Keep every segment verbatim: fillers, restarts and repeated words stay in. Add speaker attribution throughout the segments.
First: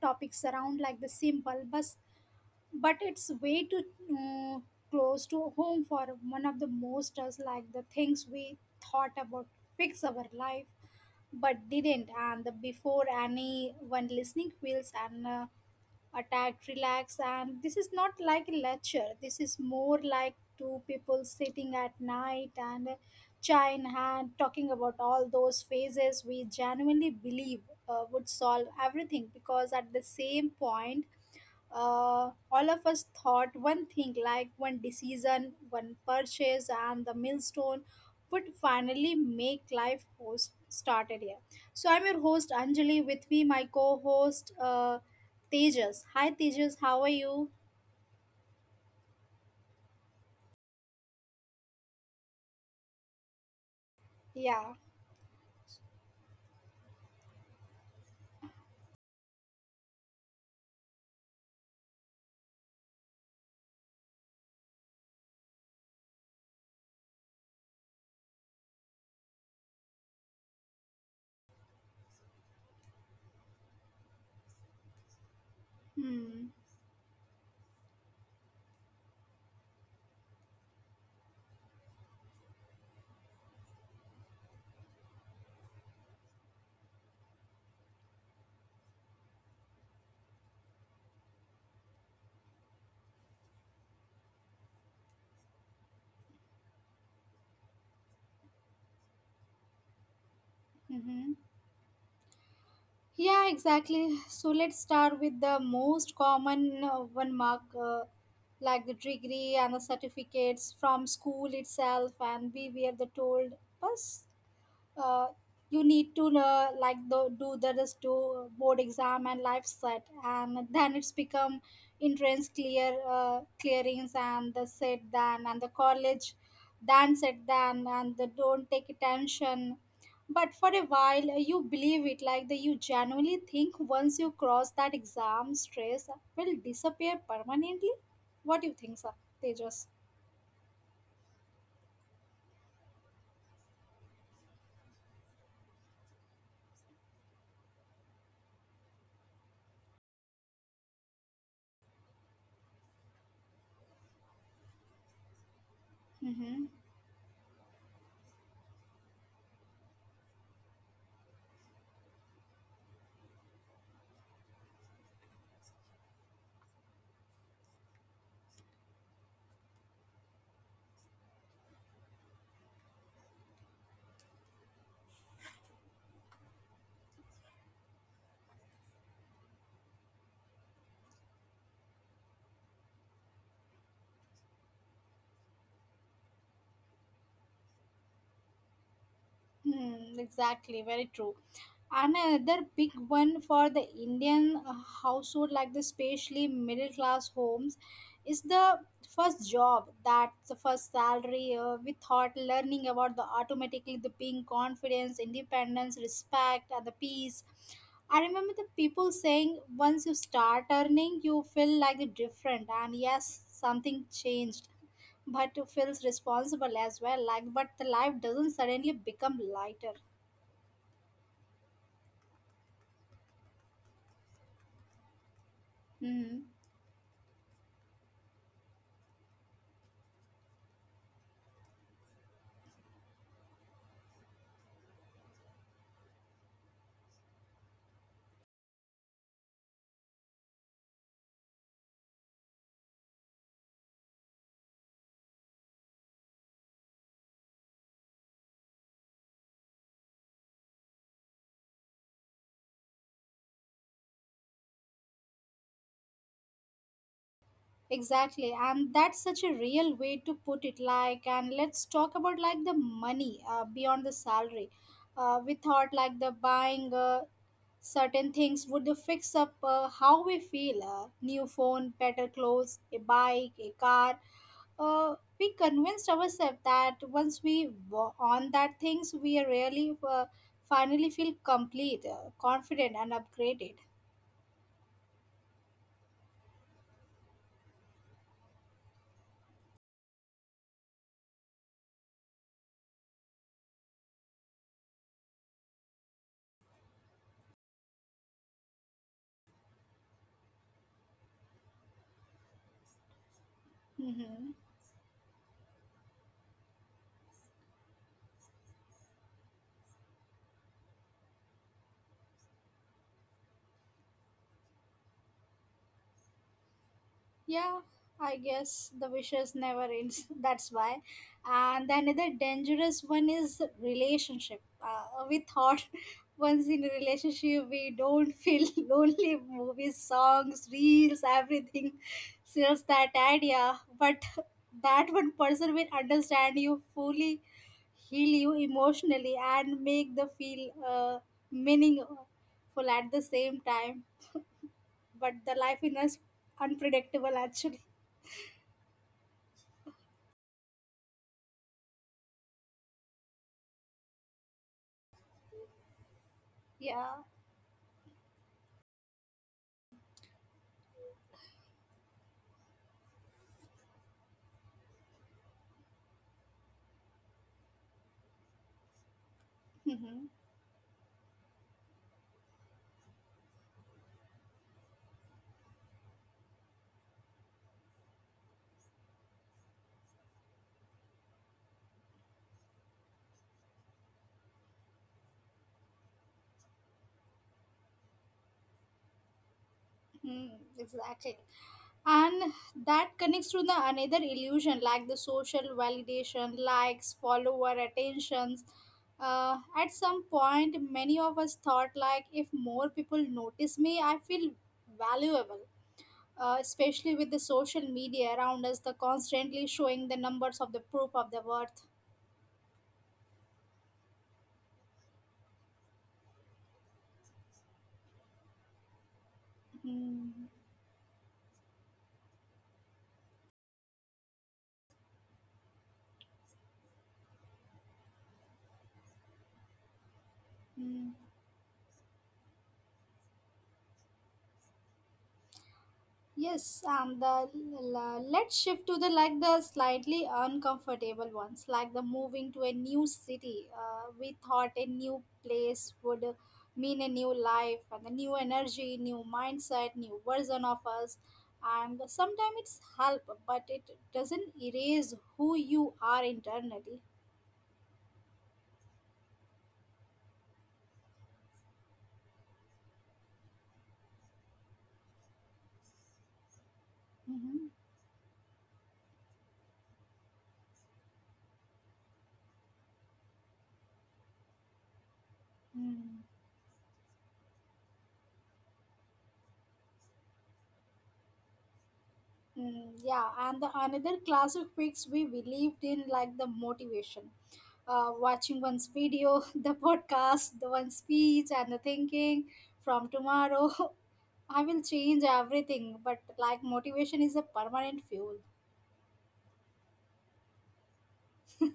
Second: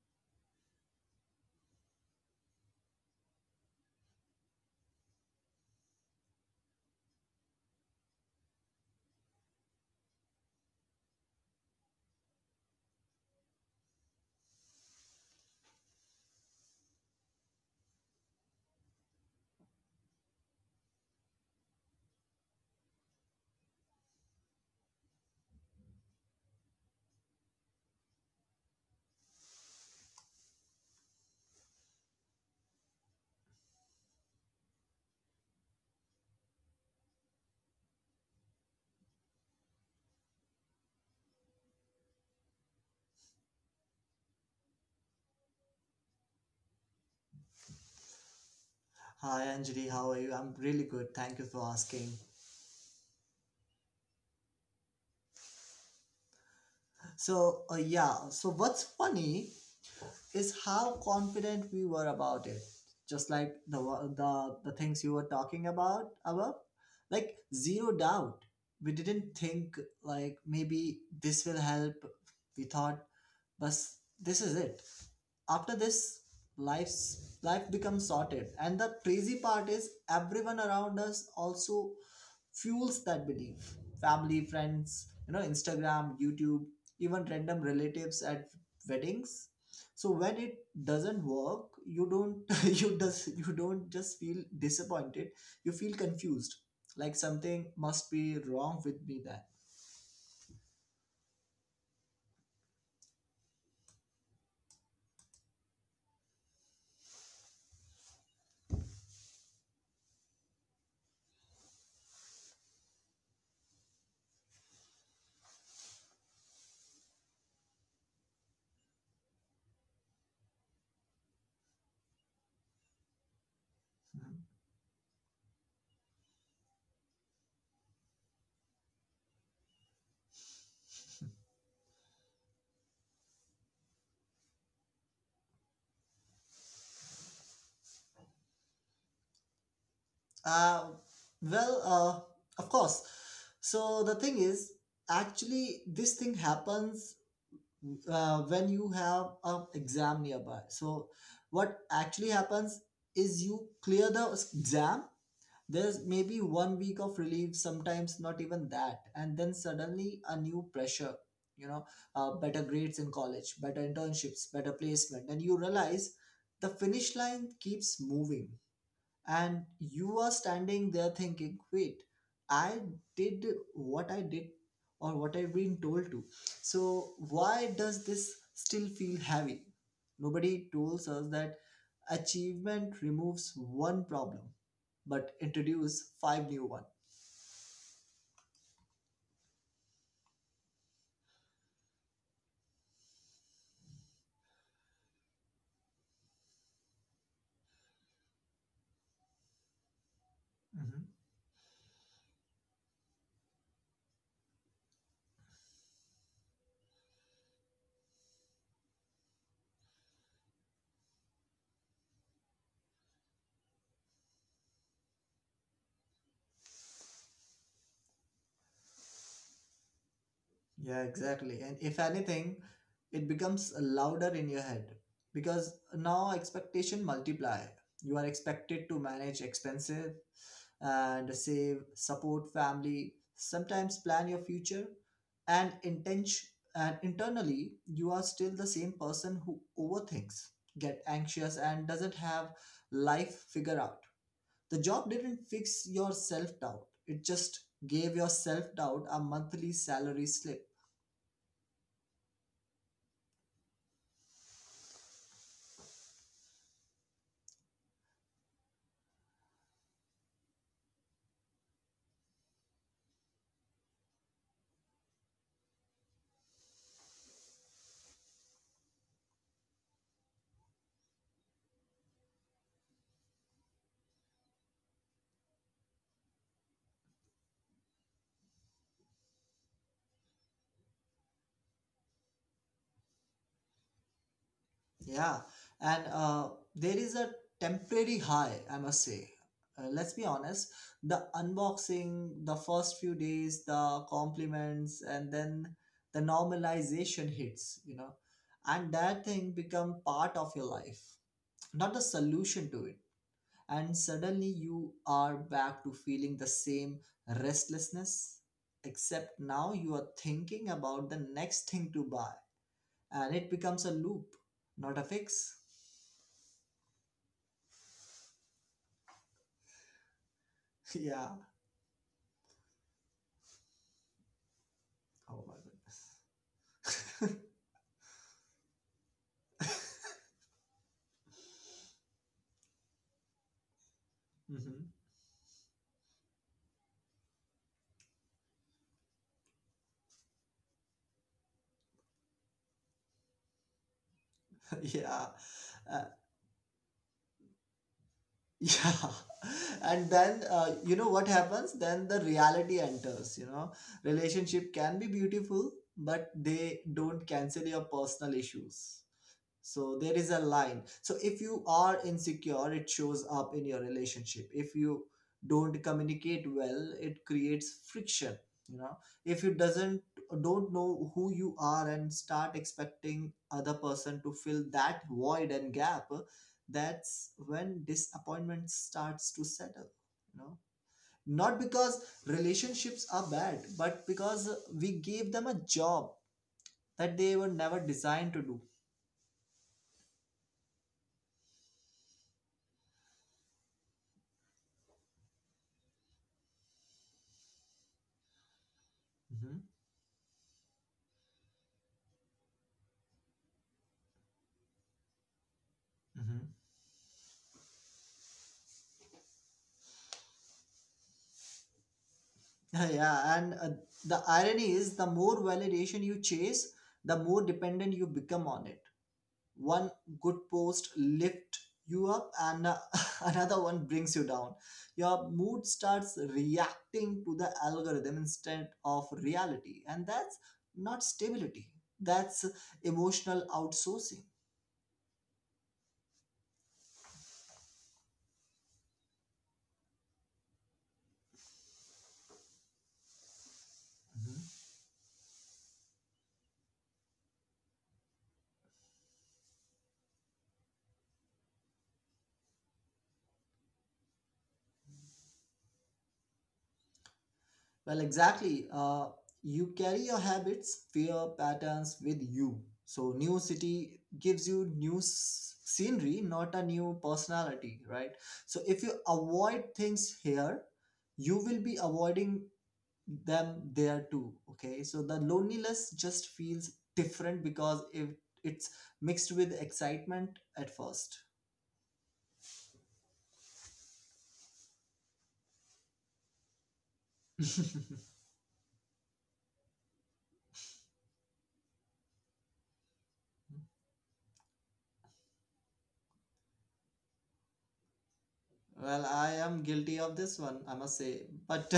Speaker 1: topics around like the simple, but but it's way too uh, close to home for one of the most us like the things we thought about fix our life, but didn't. And the before anyone listening feels and uh, attacked, relax, and this is not like a lecture. This is more like two people sitting at night and chai in hand talking about all those phases we genuinely believe uh, would solve everything because at the same point uh, all of us thought one thing like one decision, one purchase, and the millstone would finally make life host started here. So I'm your host Anjali. With me, my co-host uh, Tejas. Hi Tejas, how are you?
Speaker 2: Hi Anjali, how are you? I'm really good. Thank you for asking.
Speaker 1: Yeah.
Speaker 2: So, uh, yeah, so what's funny is how confident we were about it, just like the wa- the the things you were talking about above. Like, zero doubt. We didn't think like, maybe this will help, we thought. But this is it. After this, life's
Speaker 1: Hmm.
Speaker 2: life becomes sorted. And the crazy part is, everyone around us also fuels that belief. Family, friends, you know Instagram, YouTube, even random relatives at weddings. So when it doesn't work, you don't you does you don't just feel disappointed, you feel confused, like something must be wrong with me then.
Speaker 1: Mm-hmm. Yeah, exactly. So let's start with the most common uh, one mark, uh, like the degree and the certificates from school itself, and we were the told, "Bas, uh, you need to uh, like the, do the rest do board exam and life set and then it's become entrance clear uh,
Speaker 2: Mhm.
Speaker 1: clearings and the set then and the college then set then and the don't take attention but for a while uh, you believe it like the you genuinely think once you cross that exam stress will disappear permanently. What do you think sir? They just
Speaker 2: uh, well, uh, of course. So the thing is, actually this thing happens uh, when you have an exam nearby. So what actually happens is, you clear the exam. There's maybe one week of
Speaker 1: mm-hmm.
Speaker 2: relief, sometimes not even that. And then suddenly a new pressure, you know, uh, better grades in college, better internships, better placement. And you realize the finish line keeps moving. And you are standing there thinking, wait, I did what I did, or what I've been told to. So why does this still feel heavy? Nobody tells us that achievement removes one problem but introduce five new ones.
Speaker 1: Hmm, exactly, very true. Another big one for the Indian uh, household like the especially middle class homes is the first job that the
Speaker 2: Hmm.
Speaker 1: first salary uh, we thought learning about the automatically the being confidence independence respect and the peace. I remember the people saying once you start earning you feel like the different and yes something changed but you feels responsible as well like but the life doesn't suddenly become lighter.
Speaker 2: Yeah, exactly. And if anything, it becomes louder in your head because now
Speaker 1: Hmm.
Speaker 2: expectation multiply. You are expected to manage expenses and save, support family, sometimes plan your future, and intention and internally you are still the same person who overthinks, get anxious, and doesn't have life figure out. The job didn't fix your self doubt, it just gave your self doubt a monthly salary slip.
Speaker 1: Exactly, and that's such a real way to put it. Like, and let's talk about like the money uh, beyond the salary. Uh, we thought like the buying uh, certain things would fix up uh, how we feel. Uh, new phone, better clothes, a bike, a car. Uh, we convinced ourselves that once we wa- on that things, we really uh, finally feel complete, uh, confident, and upgraded.
Speaker 2: Yeah, and uh, there is a temporary high, I must say. Uh, let's be honest, the unboxing, the first few days, the compliments, and then the normalization hits, you know, and that thing become part of your life, not the solution to it. And suddenly
Speaker 1: Mm-hmm.
Speaker 2: you are back to feeling the same restlessness, except now you are thinking about the next thing to buy, and it becomes a loop, not a fix.
Speaker 1: Yeah, I guess the wishes never ends. That's why.
Speaker 2: Yeah.
Speaker 1: And another dangerous one is relationship.
Speaker 2: Oh
Speaker 1: Uh,
Speaker 2: my
Speaker 1: we thought once in a relationship we don't feel lonely. Movies, songs, reels, everything sells that idea. But
Speaker 2: goodness.
Speaker 1: that one person will understand you fully, heal you emotionally, and make the feel uh, meaningful at the same time.
Speaker 2: Hmm. Yeah.
Speaker 1: But the life
Speaker 2: Uh,
Speaker 1: is unpredictable actually.
Speaker 2: yeah. And then, uh, you know what happens? Then the reality enters, you know. Relationship can be beautiful, but they don't
Speaker 1: Yeah.
Speaker 2: cancel your personal issues. So there is a line. So if you are insecure, it shows up in your relationship. If you don't communicate well, it creates friction. You know, if you doesn't
Speaker 1: Mm-hmm.
Speaker 2: don't know who you are and start expecting other person to fill that void and gap, that's when disappointment starts to settle. You know, not because relationships are bad, but because we gave them a job that they were never designed to do.
Speaker 1: Hmm. Exactly. And that connects to the another illusion like the social validation, likes, follower attentions. Uh, at some point, many of us thought like if more people notice me, I feel valuable.
Speaker 2: Hmm.
Speaker 1: Uh, especially with the social media around us, the constantly showing the numbers of the proof of the worth.
Speaker 2: Yeah, and uh, the irony is, the more validation you chase, the more dependent you become on it. One good
Speaker 1: Mm-hmm.
Speaker 2: post lifts you up, and uh, another one brings you down. Your mood starts reacting to the algorithm instead of reality, and that's not
Speaker 1: Mm-hmm.
Speaker 2: stability, that's emotional outsourcing.
Speaker 1: Yes, um, the la- let's shift to the like the slightly uncomfortable ones, like the moving to a new city. Uh, we thought a new place would mean a new life and a new energy, new mindset, new version of us. And sometimes it's help, but it doesn't erase who you are internally.
Speaker 2: Well, exactly. Uh, you carry your habits, fear, patterns with you. So, new city gives you new s- scenery, not a new
Speaker 1: Mm-hmm.
Speaker 2: personality, right? So, if you avoid things here, you will be avoiding them there too. Okay. So, the loneliness
Speaker 1: Mm.
Speaker 2: just feels different because if it's mixed with excitement at first.
Speaker 1: Mm, yeah, and the another class of pics we believed in, like the motivation, uh, watching one's video, the podcast, the one's speech, and the thinking from tomorrow, I will change everything. But like motivation is a permanent fuel.
Speaker 2: Well, I am guilty of this one, I must say. But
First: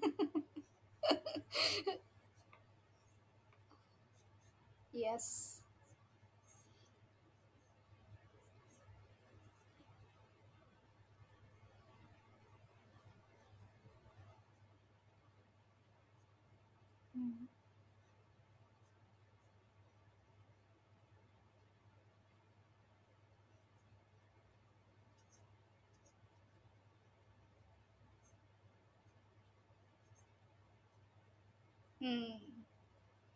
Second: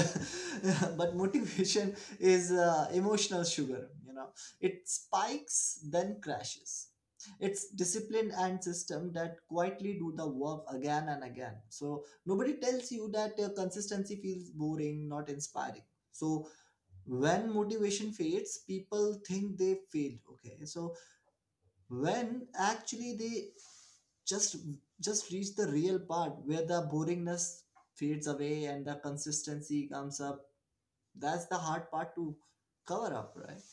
Speaker 2: but motivation is uh, emotional sugar, you know. It
Speaker 1: Yes.
Speaker 2: spikes then crashes. It's discipline and system that quietly do the work again and again. So nobody tells you that uh, consistency feels boring, not inspiring. So when motivation fades, people think they failed. Okay, so when actually they just just reach the real part where the boringness fades away and the consistency comes up. That's the hard part to
Speaker 1: Hmm.
Speaker 2: cover up, right?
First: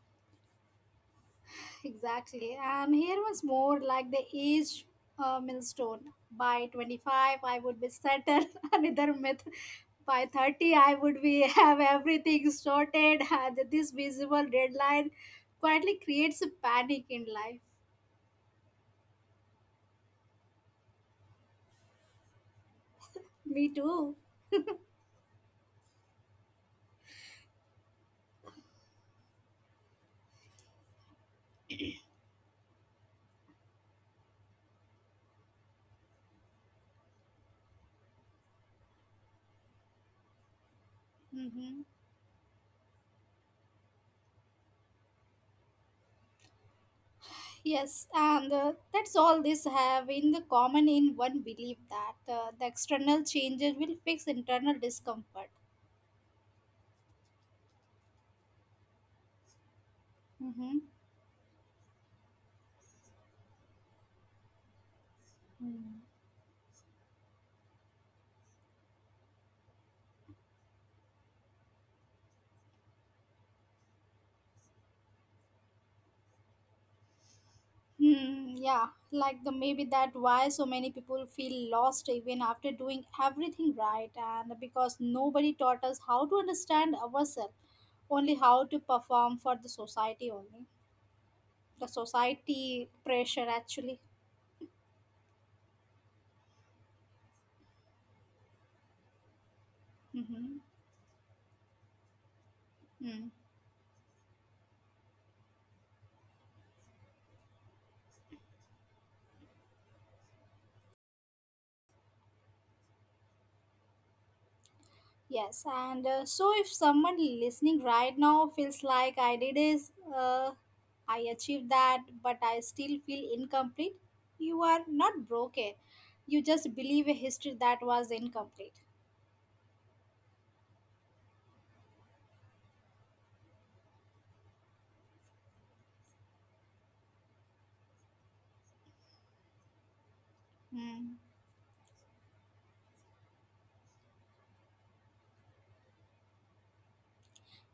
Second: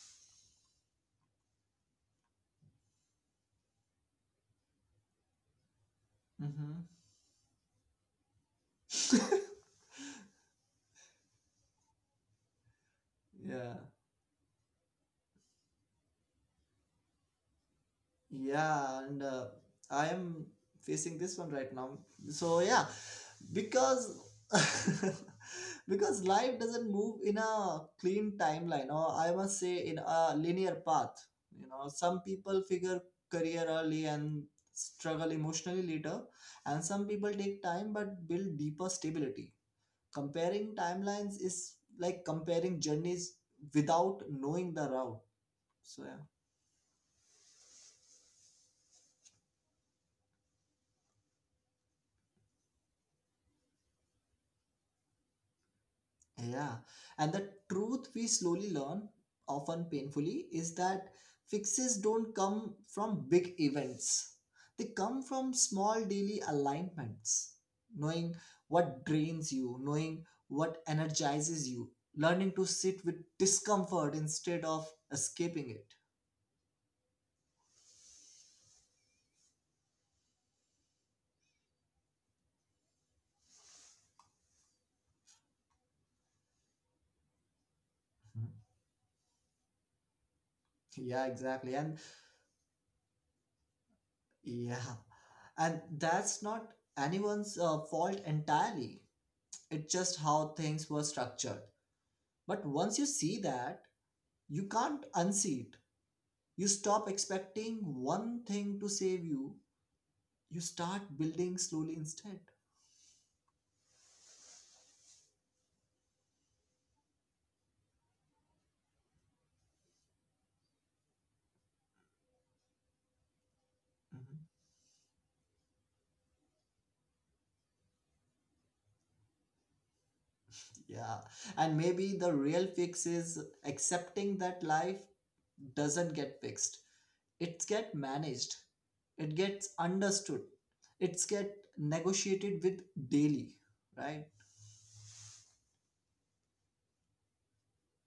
Speaker 1: Exactly. And here was more like the age uh, milestone. By
Speaker 2: Mm-hmm.
Speaker 1: twenty-five, I would be settled. Another myth. By thirty, I would be have everything sorted. And
Speaker 2: Yeah,
Speaker 1: this visible deadline quietly creates a panic in life.
Speaker 2: yeah, and uh, I am facing this one right now, so yeah.
Speaker 1: Me
Speaker 2: Because
Speaker 1: too.
Speaker 2: because life doesn't move in a clean timeline, or I must say, in a linear path. You know, some people figure career early and struggle emotionally later, and some people take time but build deeper stability. Comparing timelines is
Speaker 1: Mm-hmm.
Speaker 2: like comparing journeys without knowing the route, so yeah.
Speaker 1: Yes, and uh, that's all this have in the common in one belief that uh, the external changes will fix internal discomfort.
Speaker 2: Yeah. And the truth we slowly learn, often painfully, is
Speaker 1: Mm-hmm.
Speaker 2: that fixes don't come from big events. They come from small daily alignments. Knowing what drains you, knowing what energizes you, learning to sit with discomfort instead of escaping it.
Speaker 1: Hmm, yeah, like the maybe that why so many people feel lost even after doing everything right, and because nobody taught us how to understand ourselves, only
Speaker 2: Mhm.
Speaker 1: how to perform for the society only,
Speaker 2: Yeah,
Speaker 1: the
Speaker 2: exactly. And
Speaker 1: society pressure actually.
Speaker 2: yeah, and that's not anyone's uh, fault entirely. It's just
Speaker 1: Mm-hmm.
Speaker 2: how things were structured. But once you
Speaker 1: Hmm.
Speaker 2: see that, you can't unsee it. You stop expecting one thing to save you. You start building slowly instead.
Speaker 1: Yes, and uh, so if someone listening right now feels like I did is uh, I achieved that, but I still feel incomplete, you
Speaker 2: Mhm.
Speaker 1: are not broken. You just believe a history that was incomplete.
Speaker 2: Yeah. And maybe the real fix is accepting that life doesn't get fixed. It gets managed. It gets understood. It's
Speaker 1: Hmm.
Speaker 2: get negotiated with daily, right?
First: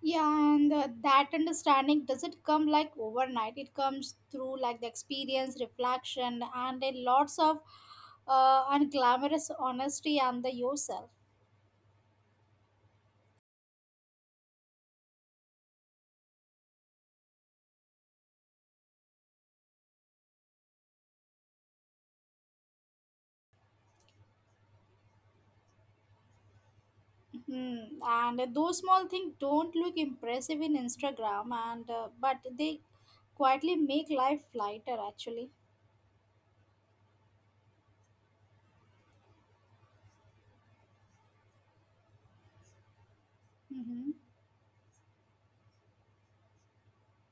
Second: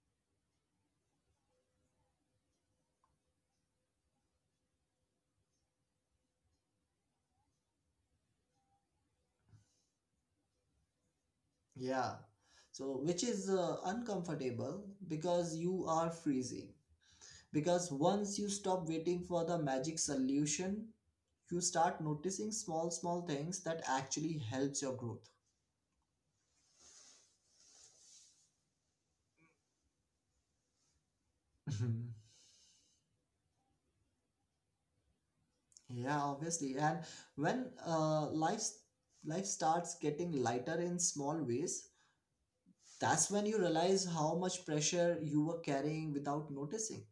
Speaker 1: Yeah, and uh, that understanding doesn't come like overnight. It comes through like the experience, reflection, and a lots of uh, unglamorous honesty and the yourself.
Speaker 2: Yeah. So which is uh, uncomfortable, because you are freezing. Because once you stop waiting for the magic solution, you start noticing small small things that actually helps your growth.
Speaker 1: Hmm. And those small things don't look impressive in Instagram, and uh,
Speaker 2: Mhm.
Speaker 1: but they quietly make life lighter actually.
Speaker 2: Yeah, obviously. And when uh, life life starts getting lighter in small ways, that's when you
Speaker 1: Mm-hmm.
Speaker 2: realize how much pressure you were carrying without noticing.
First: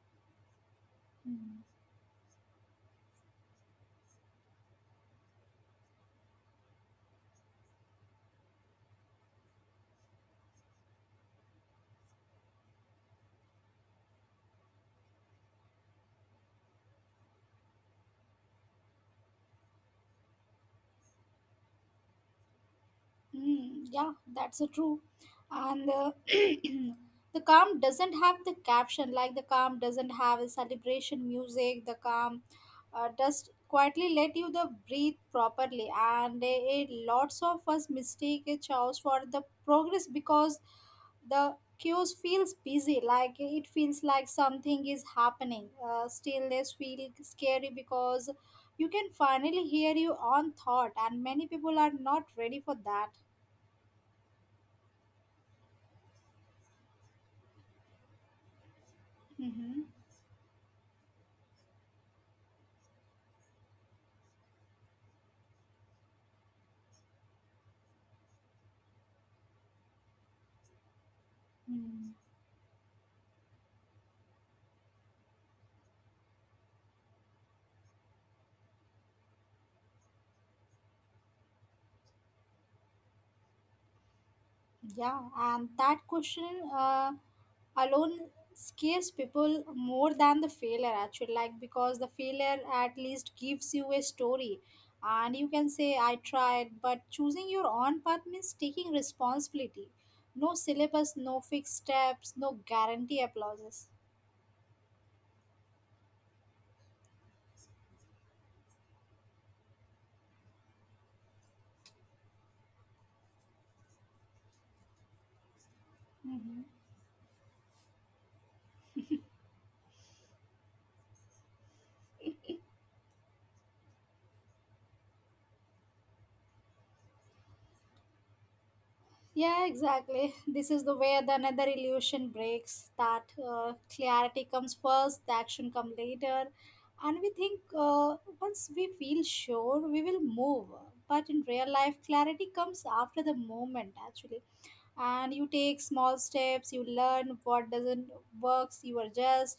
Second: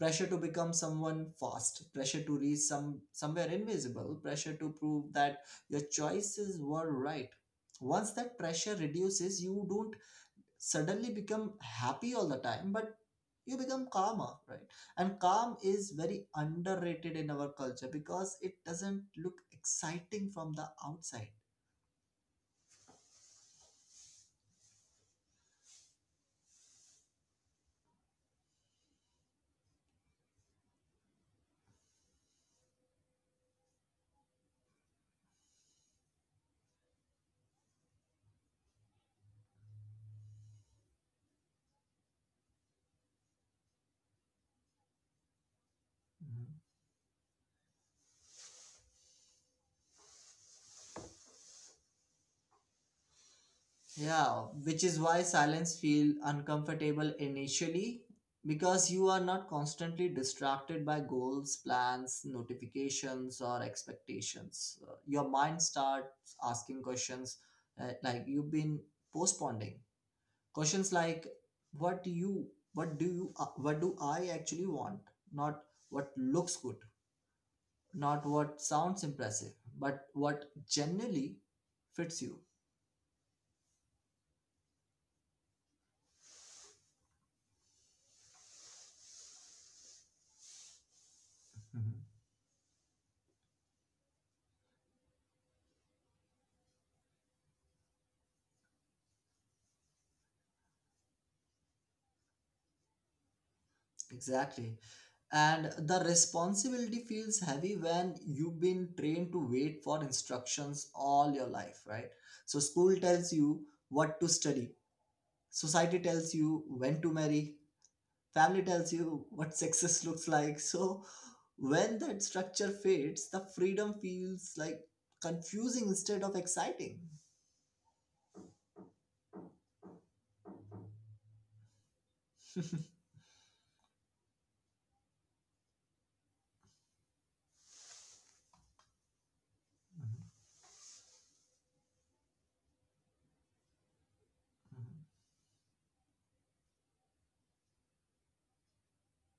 Speaker 2: Pressure to become someone
Speaker 1: Mm-hmm.
Speaker 2: fast, pressure to reach some somewhere invisible, pressure to prove that your choices were right. Once that pressure reduces, you don't suddenly become happy all the time, but you become calmer, right? And calm is very underrated in our culture because it doesn't look exciting from the outside.
Speaker 1: Mm, yeah, that's a true. And uh, the calm doesn't have the caption, like the calm doesn't have a celebration music. The calm uh, just quietly let you the breathe properly. And a, lots of us mistake a choice for the progress because the cues feels busy, like it feels like something is happening. Uh,
Speaker 2: Mhm.
Speaker 1: stillness feel scary because you can finally hear your own thought, and many people are not ready for that.
Speaker 2: Yeah, which is why silence feel uncomfortable initially, because you are not
Speaker 1: Mm-hmm.
Speaker 2: constantly distracted by goals, plans, notifications, or expectations. Uh, your mind starts asking questions uh, like you've been postponing. Questions like, what
Speaker 1: Mm.
Speaker 2: do you what do you uh, what do I actually want? Not what looks good, not what sounds impressive, but what generally fits you.
Speaker 1: Yeah, and that question uh, alone scares people more than the failure actually like because the
Speaker 2: Mhm.
Speaker 1: failure at least gives you a story and you can say I tried, but choosing your own path means taking responsibility. No syllabus, no fixed steps, no guarantee applauses.
Speaker 2: Exactly. And the responsibility feels heavy when you've been trained to wait for instructions all your life, right? So, school tells you what to study, society tells you when to marry, family tells you what success looks like. So when that structure fades, the freedom feels like confusing instead of exciting.
Speaker 1: Yeah, exactly. This is the way the another illusion breaks. That uh, clarity comes first, the action comes later, and we think uh, once we feel sure, we will move. But in real life, clarity comes after the moment actually, and you take small steps. You learn what doesn't works. You adjust,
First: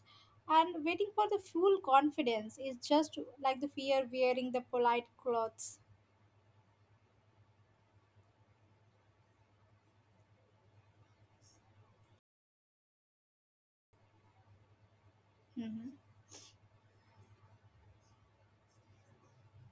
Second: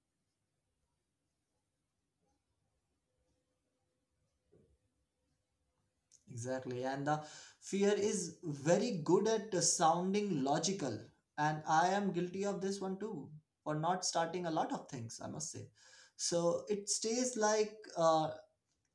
Speaker 1: and waiting for the full confidence is just like the fear wearing the polite clothes.
Speaker 2: Exactly. And the fear is very good at uh, sounding logical. And I am guilty of this one too, for not starting a lot of
Speaker 1: Hmm.
Speaker 2: things, I must say. So it stays like, uh,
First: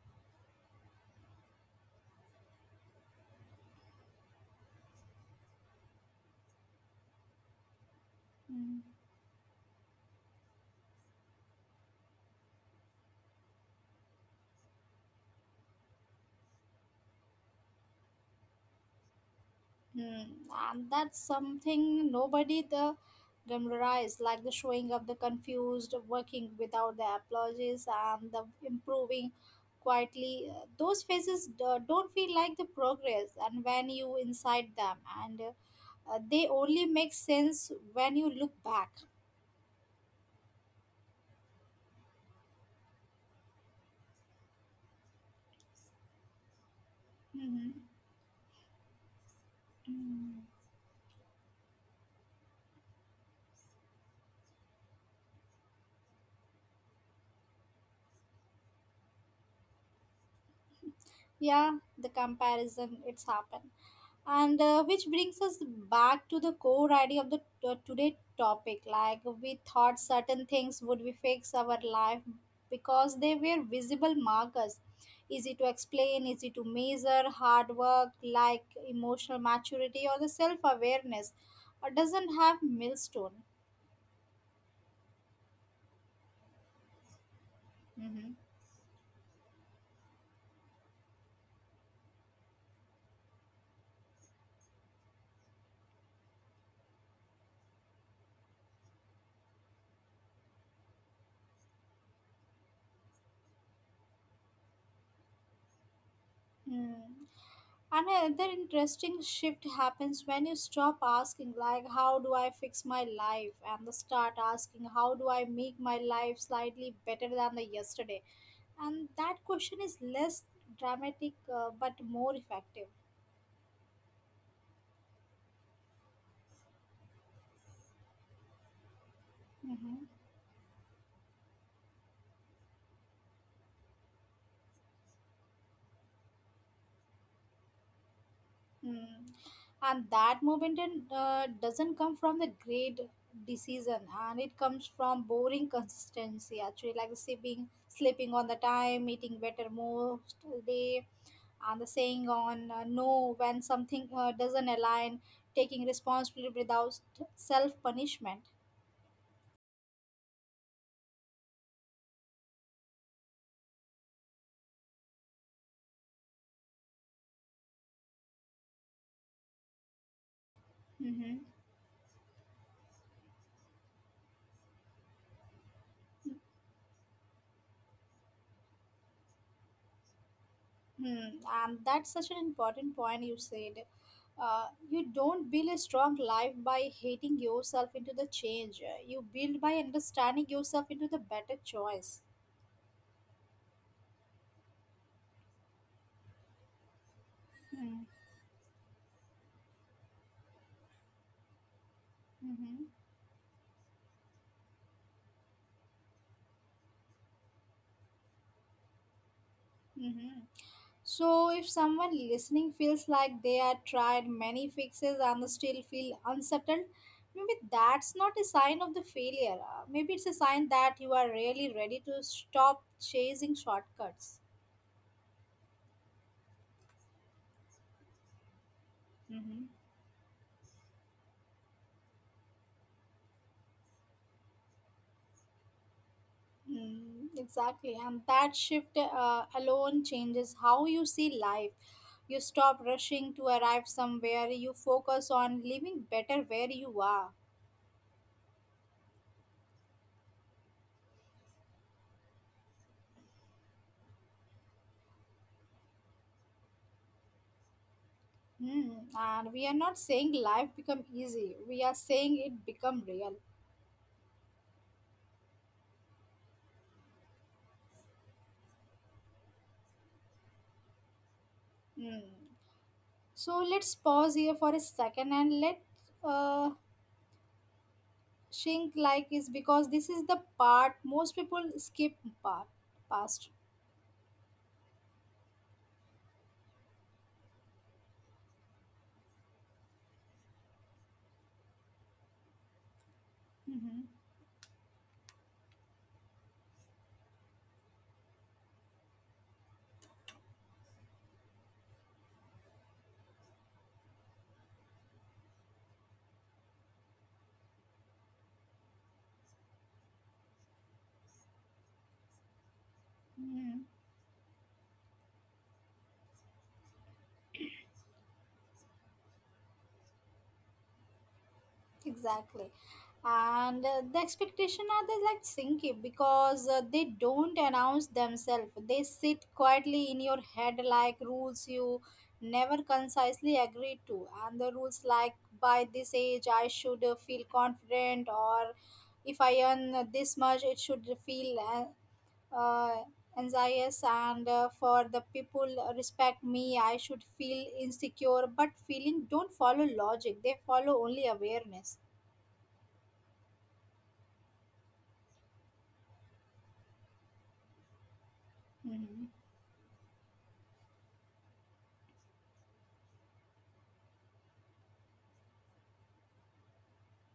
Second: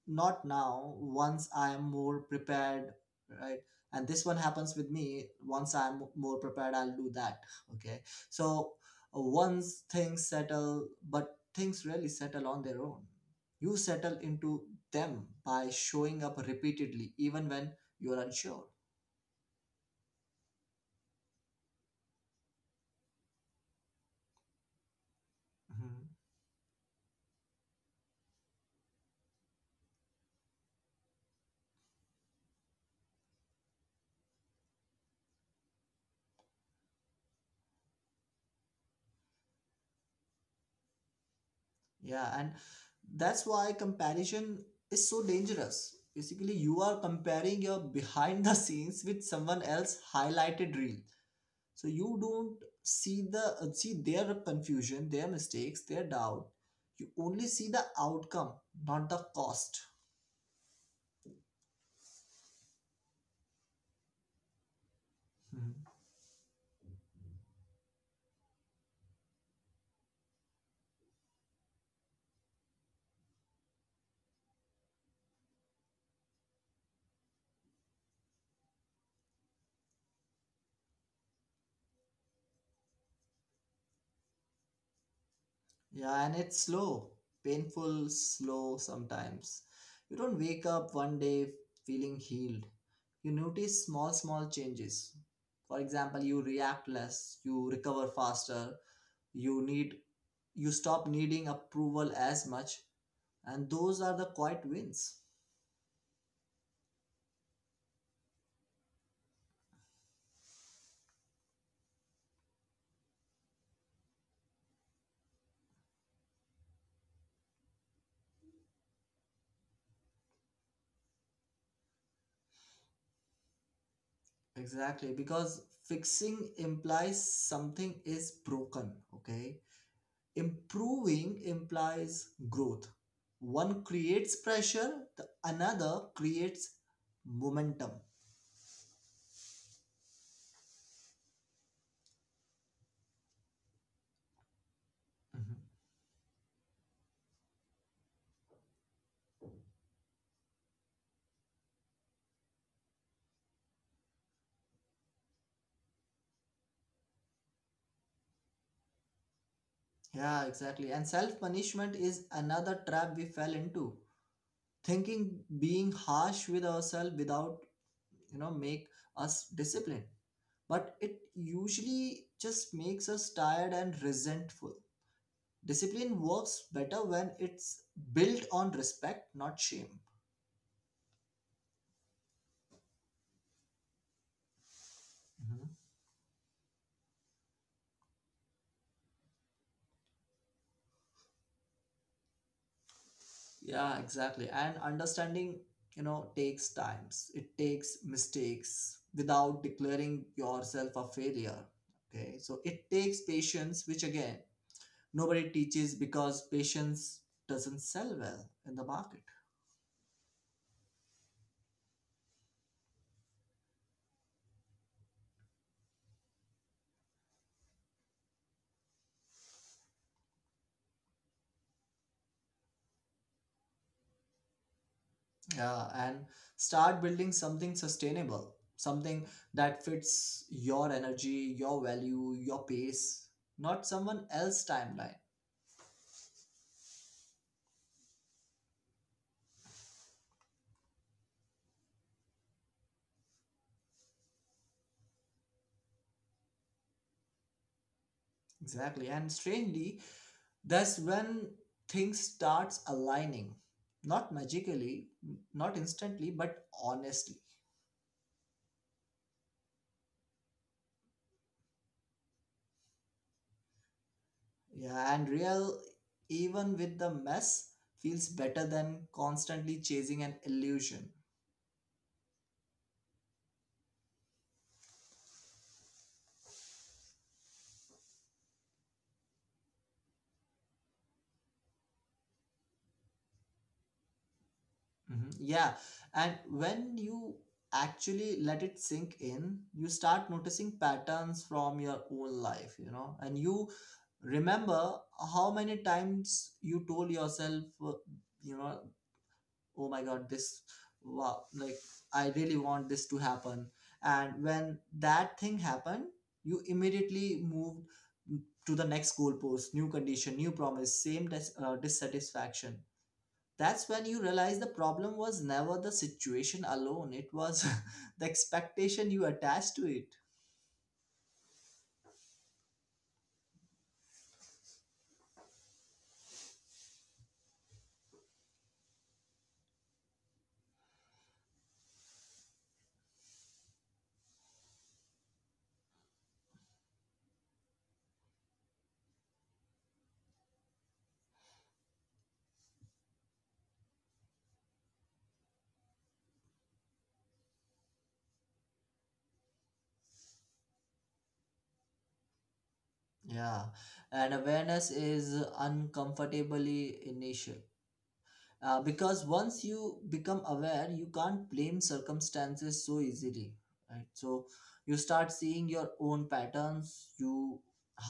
Speaker 2: not now, once I am more prepared, right. And this one happens with me, once I'm more prepared I'll do that. Okay. So uh, once things settle, but things really settle on their own. You settle into them by showing up repeatedly even when you're unsure.
Speaker 1: Hmm, and that's something nobody the glamorized, like the showing of the
Speaker 2: Mhm.
Speaker 1: confused, working without the apologies, and the improving quietly. Uh, Those phases uh, don't feel like the progress, and when you inside them, and uh, they only make sense when you look back.
Speaker 2: Yeah, and that's why comparison is so dangerous. Basically, you are comparing your
Speaker 1: Mhm.
Speaker 2: behind the scenes with someone else highlighted
Speaker 1: Hmm.
Speaker 2: reel, so you don't see the uh, see their confusion, their mistakes, their doubt. You only see the outcome, not the cost.
Speaker 1: Yeah, the comparison it's happened, and uh,
Speaker 2: Mhm.
Speaker 1: which brings us back to the core idea of the t- today topic like we thought certain things would be fix our life because they were visible markers, easy to explain, easy to measure, hard work like emotional maturity or the self-awareness uh, doesn't have millstone.
Speaker 2: Yeah, and it's slow, painful slow sometimes.
Speaker 1: Mm-hmm.
Speaker 2: You don't wake up one day feeling healed, you notice small small changes. For example, you react less, you recover faster, you need you stop needing approval as much, and those are the quiet wins.
Speaker 1: Hmm. Another interesting shift happens when you stop asking, like, how do I fix my life, and the start asking, how do I make my life slightly better than the yesterday? And that question is less dramatic uh, but more effective.
Speaker 2: Exactly, because fixing implies something is broken, okay?
Speaker 1: Hmm.
Speaker 2: Improving implies growth. One creates pressure, the another creates momentum.
Speaker 1: Mm. And that movement in, uh, doesn't come from the great decision, and it
Speaker 2: Mhm.
Speaker 1: comes from boring consistency, actually, like sleeping, sleeping on the time, eating better most day and the saying on uh, no when something uh, doesn't align, taking responsibility without self punishment.
Speaker 2: Yeah, exactly. And self punishment is another trap we fell into. Thinking being harsh with ourselves without, you know, make us disciplined. But it
Speaker 1: Mm-hmm.
Speaker 2: usually just makes us tired and resentful. Discipline works better when it's built on respect, not shame.
Speaker 1: Hmm. And that's such an important point you said. Uh,
Speaker 2: Mhm.
Speaker 1: you don't build a strong life by hating yourself into the change. You build by understanding yourself into the better choice.
Speaker 2: Yeah, exactly. And understanding, you know, takes times. It takes
Speaker 1: Hmm.
Speaker 2: mistakes without declaring yourself a failure. Okay. So it takes
Speaker 1: Mm-hmm.
Speaker 2: patience, which again, nobody teaches because patience doesn't sell well in the market.
Speaker 1: Mm-hmm. So, if someone listening feels like they have tried many fixes and still feel unsettled, maybe that's not a sign of the failure. Uh, Maybe it's a sign that you are really ready to stop chasing shortcuts.
Speaker 2: Yeah, and start building something sustainable, something that
Speaker 1: Hmm.
Speaker 2: fits your energy, your value, your pace, not someone else's timeline.
Speaker 1: Mm, exactly, and that shift uh, alone changes how you see life. You stop rushing to arrive somewhere, you focus on living better where you are.
Speaker 2: Exactly. And strangely, that's when things starts aligning. Not magically, n- not instantly, but honestly.
Speaker 1: Mm, and we are not saying life become easy. We are saying it become real.
Speaker 2: Yeah, and real, even with the mess, feels better than constantly chasing an illusion.
Speaker 1: Mm. So let's pause here for a second and let uh, think like is because this is the part most people skip part past.
Speaker 2: Hmm. Yeah, and when you actually let it sink in, you start noticing patterns from your own life, you know, and you
Speaker 1: Mm-hmm.
Speaker 2: remember how many times you told yourself, uh, you know, oh my God, this, wow, like I really want this to happen. And when that thing happened, you immediately moved to the next goalpost, new condition, new promise, same dis- uh, dissatisfaction That's when you realize the
Speaker 1: Mm-hmm.
Speaker 2: problem was never the situation alone. It was the expectation you attached to it.
Speaker 1: Exactly. And uh, the expectation are they like sinking because uh, they don't announce themselves. They sit quietly in your head like rules you never concisely agreed to. And the rules like by this age I should uh, feel confident or if I earn this much it should feel uh, uh, anxious and uh, for the people respect me I should feel insecure. But feeling don't follow logic. They follow only awareness.
Speaker 2: Yeah, and awareness is uncomfortably initial, uh, because once
Speaker 1: Mhm,
Speaker 2: you become aware, you can't blame circumstances so easily, right? So you start seeing your own patterns. You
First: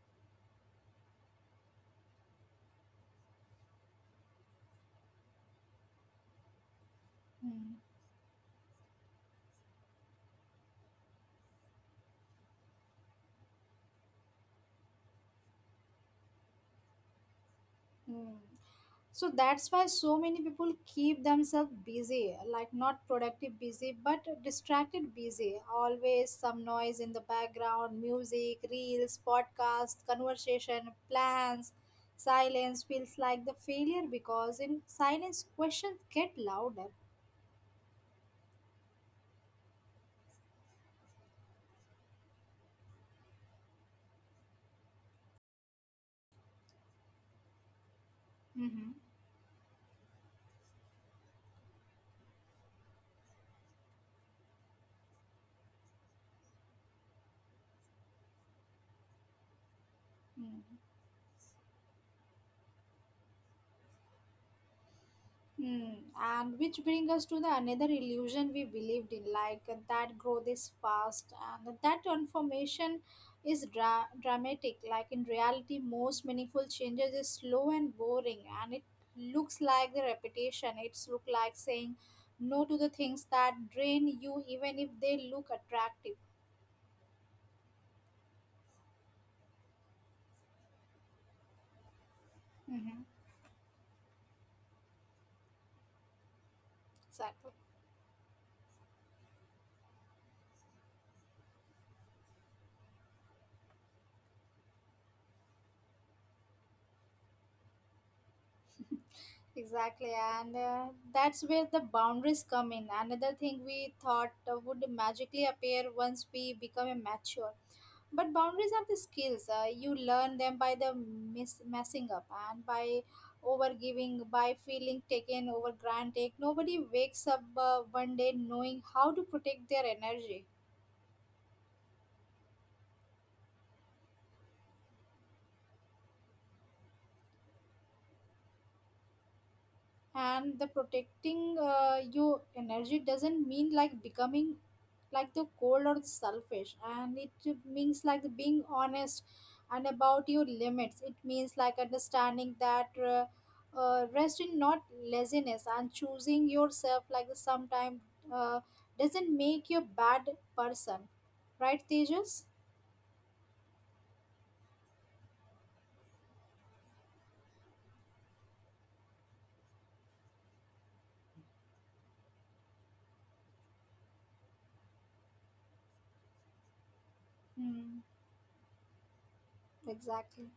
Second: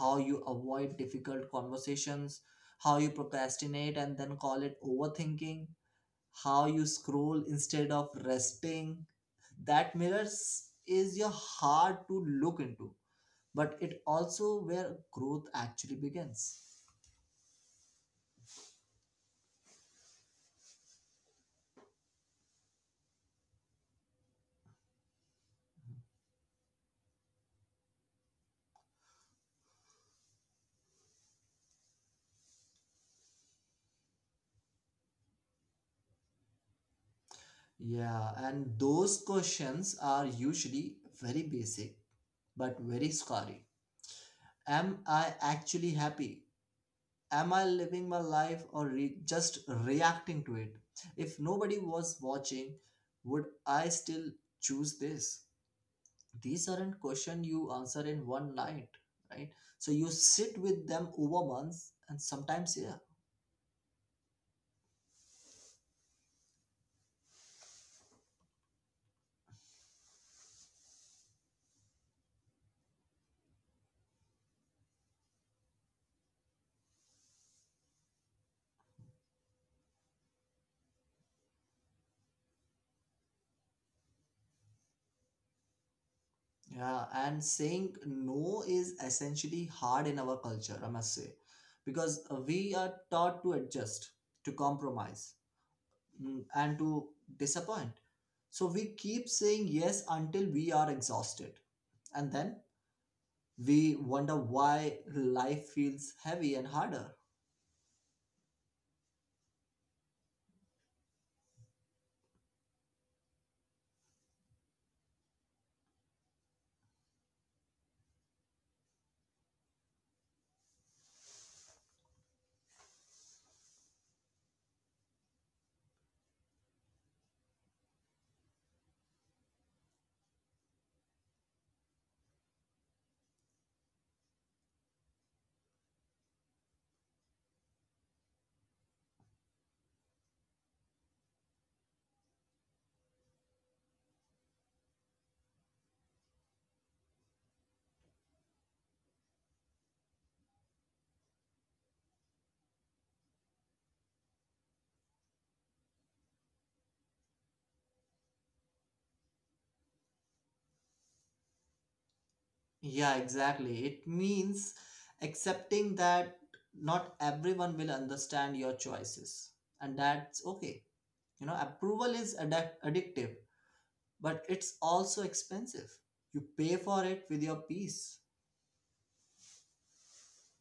Speaker 2: How you avoid difficult conversations, how you procrastinate and then call it overthinking, how you scroll
Speaker 1: mhm,
Speaker 2: instead of resting. That mirrors is your hard to look into, but it also where growth actually begins.
Speaker 1: mhm. So that's why so many people keep themselves busy, like not productive busy, but distracted busy. Always some noise in the background, music, reels, podcast, conversation, plans. Silence feels like the failure because in silence questions get louder.
Speaker 2: Yeah, and those questions are usually very basic, but very scary. Am I actually happy? Am I living my life, or
Speaker 1: Mm-hmm.
Speaker 2: re- just reacting to it? If nobody was watching, would I still choose this? These aren't questions you answer in one night, right? So you sit
Speaker 1: Mm-hmm.
Speaker 2: with them over months and sometimes, yeah.
Speaker 1: Hmm. And which brings us to the another illusion we believed in, like uh, that growth is fast and that transformation is dra- dramatic. Like in reality, most meaningful changes is slow and boring, and it looks like the repetition. It's look like saying no to the things that drain you, even if they look attractive.
Speaker 2: Yeah, and saying no is essentially hard in our culture, I must say, because uh,
Speaker 1: Mm-hmm.
Speaker 2: we are taught to adjust, to compromise, mm, and to
Speaker 1: Exactly.
Speaker 2: disappoint. So we keep saying yes until we are exhausted, and then we wonder why life feels heavy and harder.
Speaker 1: Exactly, and uh, that's where the boundaries come in. Another thing we thought uh, would magically appear once we become a mature. But boundaries are the skills. Uh, you learn them by the miss- messing up and by overgiving, by feeling taken over granted. Nobody wakes up uh, one day knowing how to protect their energy. And the protecting uh, your energy doesn't mean like becoming like the cold or selfish, and it means like being honest and about your limits. It means like understanding that uh, uh, rest in not laziness, and choosing yourself like sometimes uh, doesn't make you a bad person, right, Tejas?
Speaker 2: Yeah, exactly. It means accepting that not everyone will understand your choices, and that's okay. You know, approval is addic- addictive, but it's also expensive. You pay for it with your
Speaker 1: Hmm,
Speaker 2: peace.
Speaker 1: exactly.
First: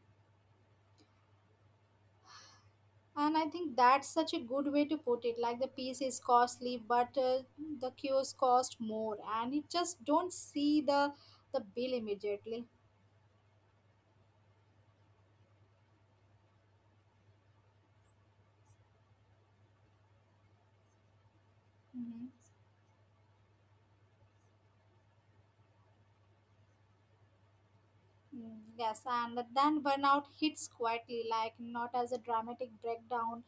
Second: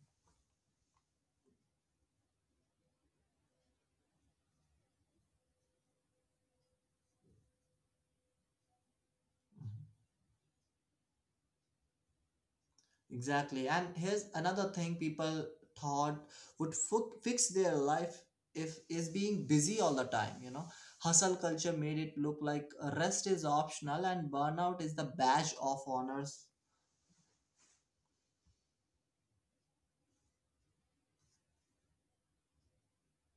Speaker 1: And I think that's such a good way to put it. Like the piece is costly, but uh, the cures cost more, and you just don't see the the bill immediately.
Speaker 2: Exactly. And here's another thing people thought would fu- fix their life if is being busy all the time, you know. Hustle culture made
Speaker 1: Hmm.
Speaker 2: it look like rest is optional and burnout is the badge of honors.
Speaker 1: Mm, yes, and then burnout hits quietly, like not as a dramatic breakdown,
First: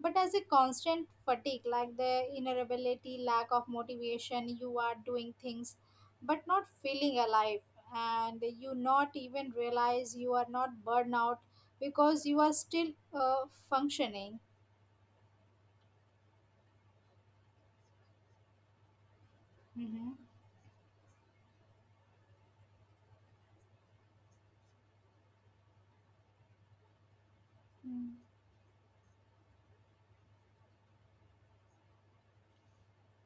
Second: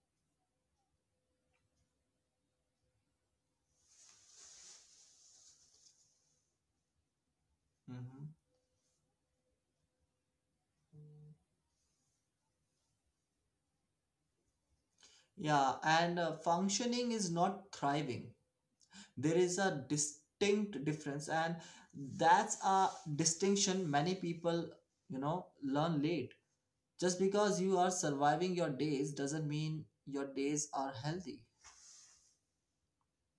Speaker 1: but as a constant fatigue, like the inability, lack of motivation. You are doing things but not feeling alive.
Speaker 2: Mhm.
Speaker 1: And you not even realize you are not burnout because you are still uh, functioning.
Speaker 2: Yeah, and uh, functioning is not thriving. There is a
Speaker 1: Hmm.
Speaker 2: distinct difference, and that's a distinction many people, you know, learn late. Just because you are surviving your days doesn't mean your days are healthy,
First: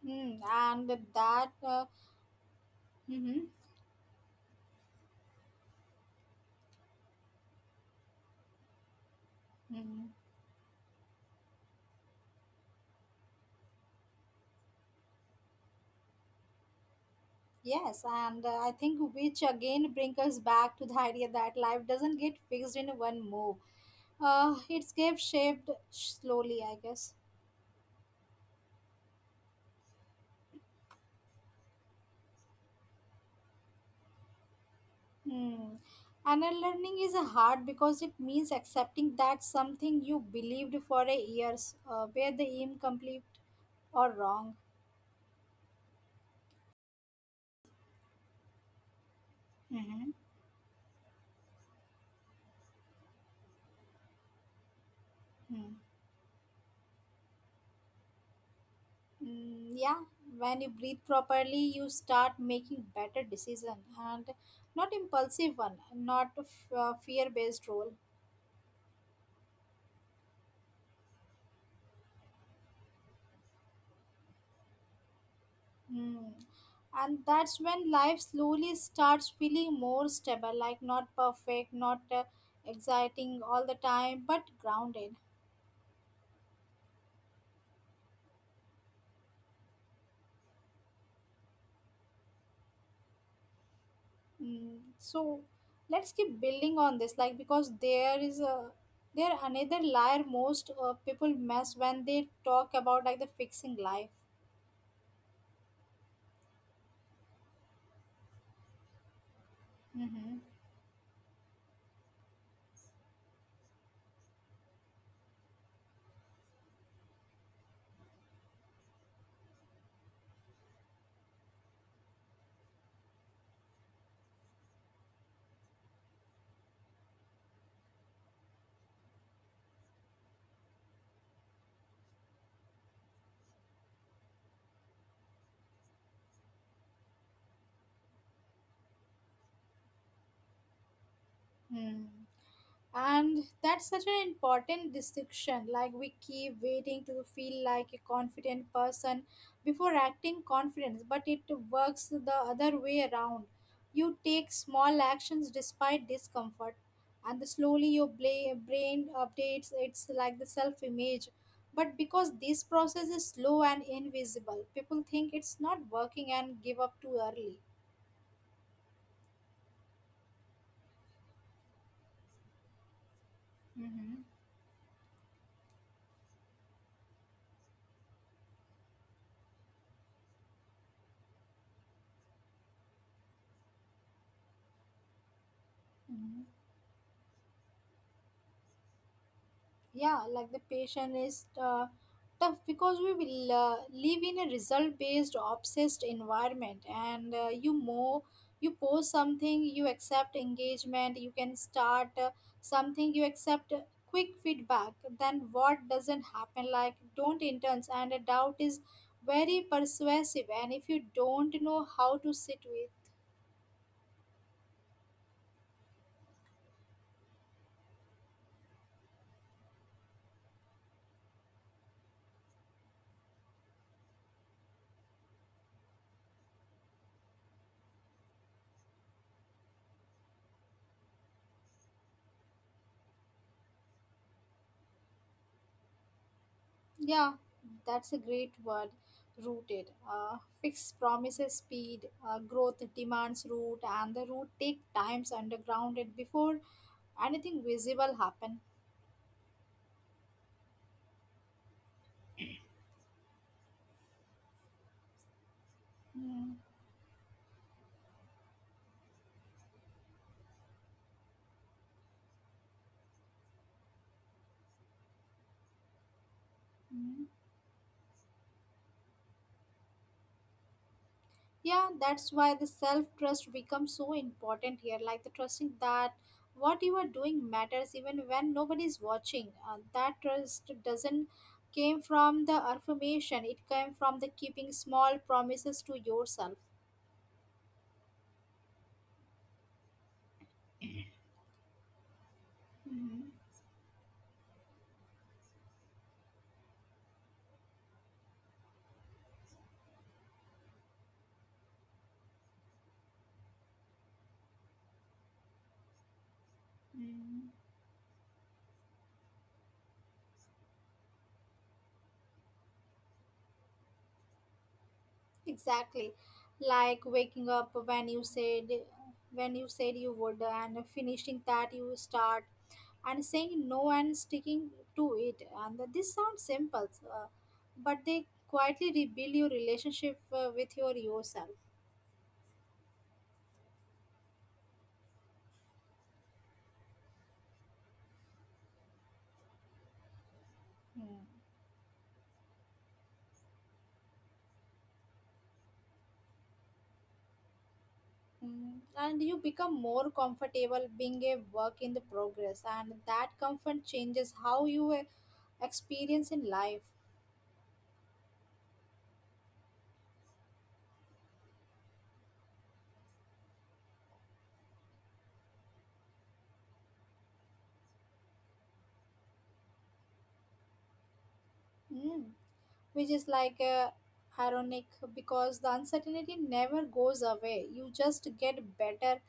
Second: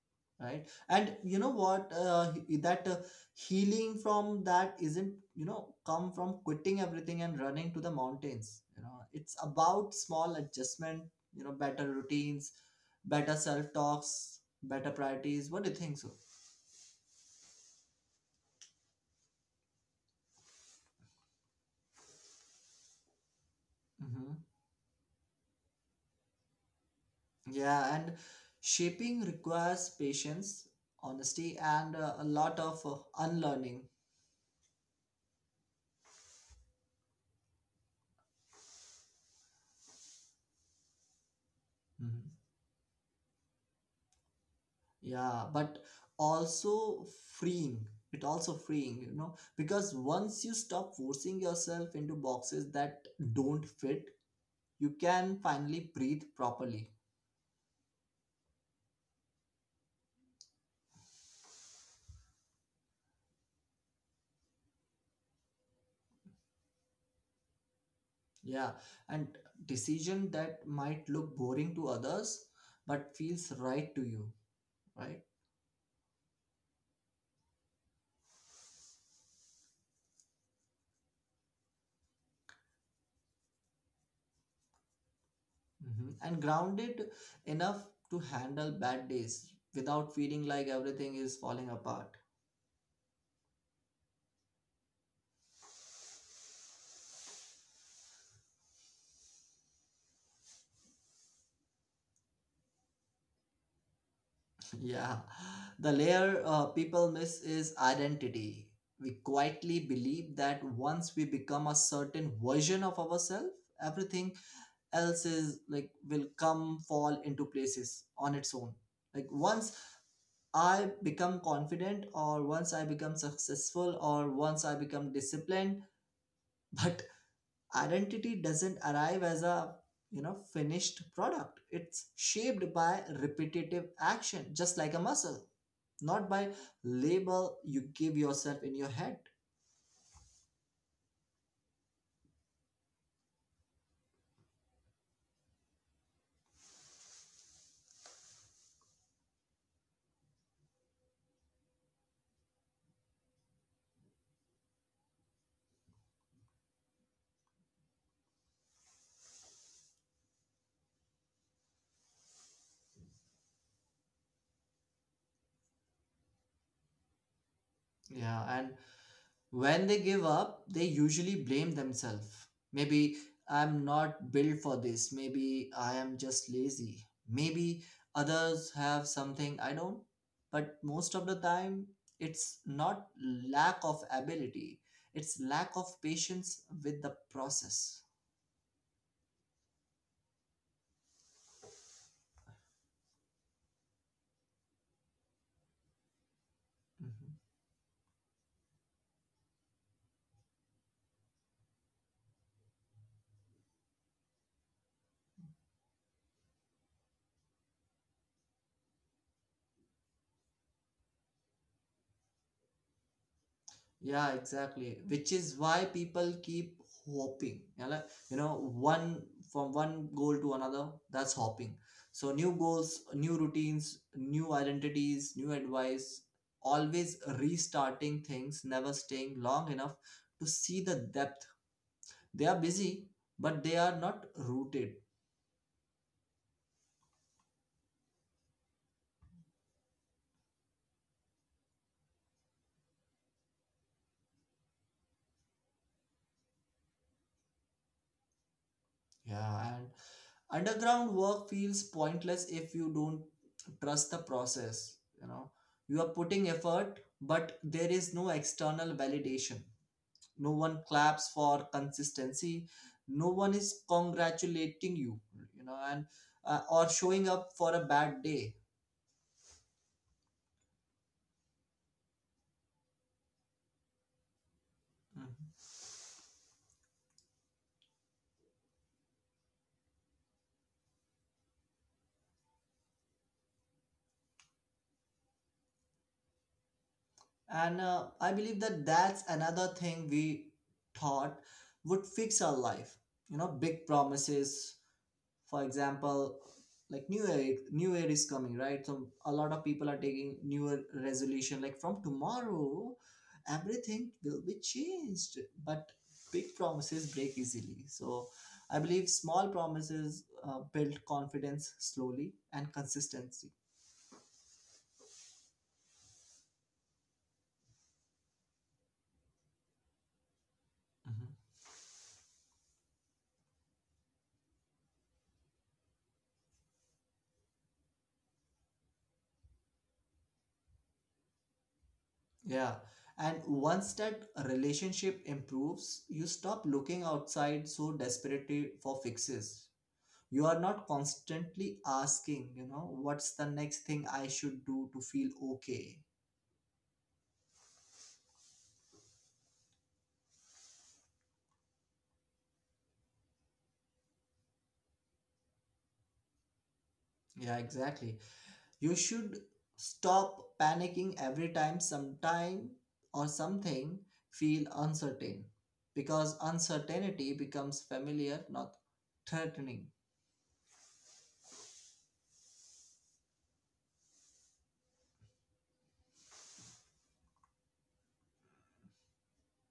Speaker 1: Mm-hmm.
Speaker 2: right?
Speaker 1: And
Speaker 2: And you know
Speaker 1: that
Speaker 2: what?
Speaker 1: uh,
Speaker 2: Uh, he- that uh,
Speaker 1: mm-hmm.
Speaker 2: Healing from that isn't, you know, come from quitting everything and running to the mountains. You know, it's about
Speaker 1: Hmm,
Speaker 2: small adjustment, you know, better routines, better self talks, better priorities. What do you think so?
Speaker 1: yes, and uh, I think which again brings us back to the idea that life doesn't get fixed in one move.
Speaker 2: Hmm.
Speaker 1: Uh, it's get shaped slowly, I guess.
Speaker 2: Yeah, and shaping requires patience, honesty, and uh, a lot of uh, unlearning.
Speaker 1: Hmm. Anal learning is a hard because it means accepting that something you believed for a years uh, where
Speaker 2: Mm-hmm.
Speaker 1: the incomplete or wrong.
Speaker 2: Yeah, but also freeing. It also freeing, you know, because
Speaker 1: Mm-hmm.
Speaker 2: once you stop forcing yourself into boxes that don't fit, you can
Speaker 1: Hmm.
Speaker 2: finally breathe properly.
Speaker 1: Mm, yeah, when you breathe properly, you start making better decision, and not impulsive one, not f- uh, fear-based role.
Speaker 2: Yeah, and decision that might look boring to others, but feels right to you, right?
Speaker 1: Hmm. And that's when life slowly starts feeling more stable, like not perfect, not uh, exciting all the time, but grounded.
Speaker 2: Hmm. And grounded enough to handle bad days without feeling like everything is falling apart.
Speaker 1: Mm, so let's keep building on this, like because there is a, there another layer most uh, people mess when they talk about like the fixing life.
Speaker 2: Yeah, the layer uh, people miss is identity. We quietly believe
Speaker 1: Mm-hmm.
Speaker 2: that once we become a certain version of ourselves, everything else is like will come fall into places on its own. Like once I become confident, or once I become successful, or once I become disciplined, but identity doesn't arrive as a, you know, finished product. It's shaped by repetitive action, just like a muscle, not by label you give yourself in your head.
Speaker 1: Hmm. And that's such an important distinction. Like we keep waiting to feel like a confident person before acting confidence, but it works the other way around. You take small actions despite discomfort, and the slowly your bla- brain updates it's like the self image. But because this process is slow and invisible, people think it's not working and give up too early.
Speaker 2: Yeah, and when they give up, they usually blame themselves. Maybe I'm
Speaker 1: Hmm.
Speaker 2: not built for this. Maybe I am just lazy. Maybe others have something I don't. But most of the time, it's not lack of ability, it's lack of
Speaker 1: Hmm,
Speaker 2: patience with the process.
Speaker 1: yeah, like the patient is uh, tough because we will uh, live in a result based obsessed environment, and
Speaker 2: Mhm.
Speaker 1: uh, you more, you post something, you accept engagement, you can start uh, something, you accept uh, quick feedback, then what doesn't happen, like don't interns and a doubt is very persuasive, and if you don't know how to sit with.
Speaker 2: Yeah, exactly. Which is why people keep hopping. Yeah, like, you know, one from one goal to another, that's hopping. So new goals, new routines, new identities, new advice, always restarting things, never staying long enough to see the depth. They are busy, but they are not rooted.
Speaker 1: Yeah, that's a great word. Rooted. Uh, fixed promises speed, uh, growth demands root, and the root take times underground it before anything visible happen.
Speaker 2: Yeah, underground work feels pointless if you don't trust the process, you know. You are putting
Speaker 1: Mm,
Speaker 2: effort, but there is no external validation. No one claps for consistency, no one is congratulating you, you know, and uh, or showing
Speaker 1: mm.
Speaker 2: up for a bad day.
Speaker 1: Yeah, that's why the self trust becomes so important here. Like the
Speaker 2: Mhm.
Speaker 1: trusting that what you are doing matters even when nobody is watching. Uh, that trust doesn't came from the affirmation. It came from the keeping small promises to yourself.
Speaker 2: and uh, I believe that that's another thing we thought would fix our life, you know. Big promises, for example, like new year. New year is coming, right? So a lot of people are taking newer resolution, like from tomorrow everything will be changed. But big promises break
Speaker 1: Mm.
Speaker 2: easily. So I believe small promises uh, build confidence slowly and consistency.
Speaker 1: Exactly. Like waking up when you said when you said you would, and
Speaker 2: Mhm.
Speaker 1: finishing that you start, and saying no and sticking to it. And this sounds simple, uh, but they quietly rebuild your relationship uh, with your yourself.
Speaker 2: Yeah, and once that relationship improves, you stop looking outside so desperately for fixes. You are not
Speaker 1: Hmm.
Speaker 2: constantly asking, you know, what's the next thing I should do to feel okay.
Speaker 1: Mm. And you become more comfortable being a work in the progress, and that comfort changes how you uh, experience in life.
Speaker 2: Yeah, exactly. You should stop panicking every time sometime or something feel uncertain, because uncertainty becomes familiar, not threatening.
Speaker 1: Hmm. Which is like uh, ironic because the uncertainty never goes away. You just get better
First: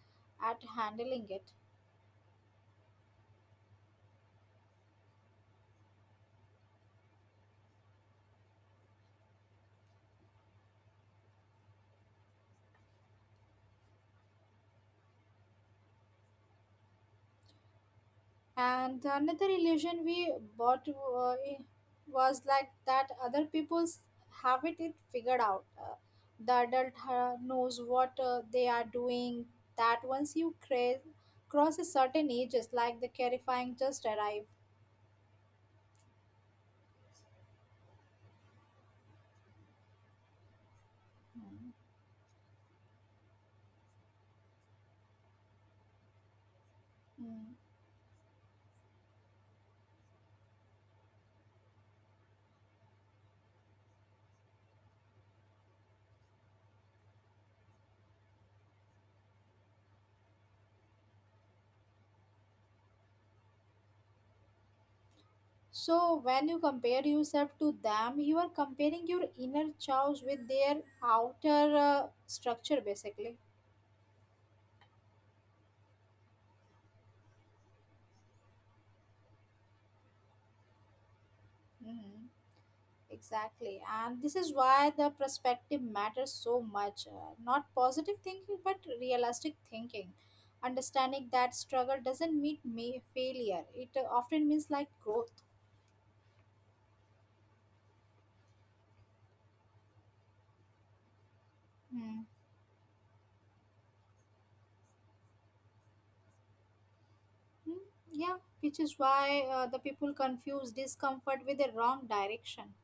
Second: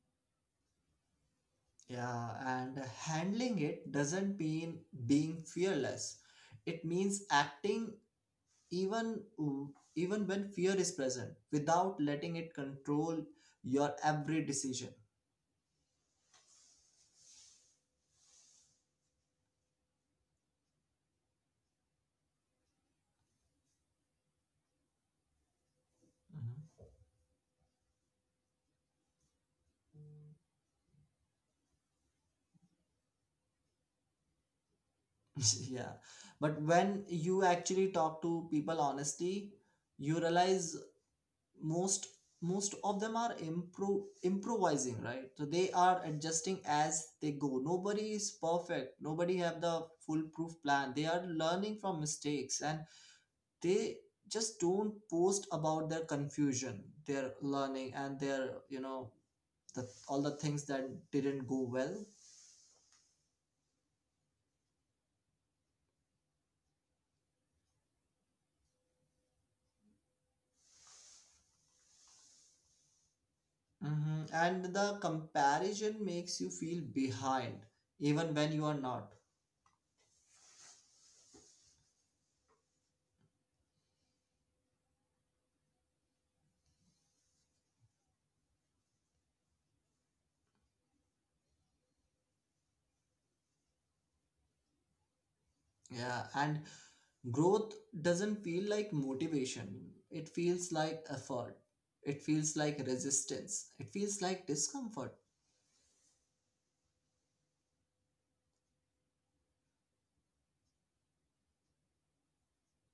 Speaker 1: at handling it.
Speaker 2: Yeah, and handling it doesn't mean being fearless. It means acting even, um, even when fear is present, without letting it control your every decision.
Speaker 1: And another illusion we bought uh, was like that other people's have it, it figured out. Uh,
Speaker 2: Mhm.
Speaker 1: the adult uh, knows what uh, they are doing. That once you cra- cross a certain age, ages, like the terrifying just arrive.
Speaker 2: Yeah, but when you actually talk to people honestly, you realize
Speaker 1: Mm.
Speaker 2: most most of them are impro- improvising, right? So they are adjusting as they go.
Speaker 1: Mm.
Speaker 2: Nobody is perfect, nobody have the foolproof plan. They are learning from mistakes, and they just don't post about their confusion, their learning, and their, you know, the all the things that didn't go well.
Speaker 1: So when you compare yourself to them, you are comparing your inner chows with their outer uh, structure, basically.
Speaker 2: Hmm. And the comparison makes you feel behind even when you are not.
Speaker 1: Hmm. Exactly. And this is why the perspective matters so much. Uh, not positive thinking, but realistic thinking. Understanding that struggle doesn't mean ma- failure, it uh, often means like growth.
Speaker 2: Yeah, and growth doesn't feel like motivation, it feels like effort, it
Speaker 1: Mhm.
Speaker 2: feels like resistance, it feels like discomfort.
Speaker 1: Yeah, which is why uh, the people confuse discomfort with the wrong direction.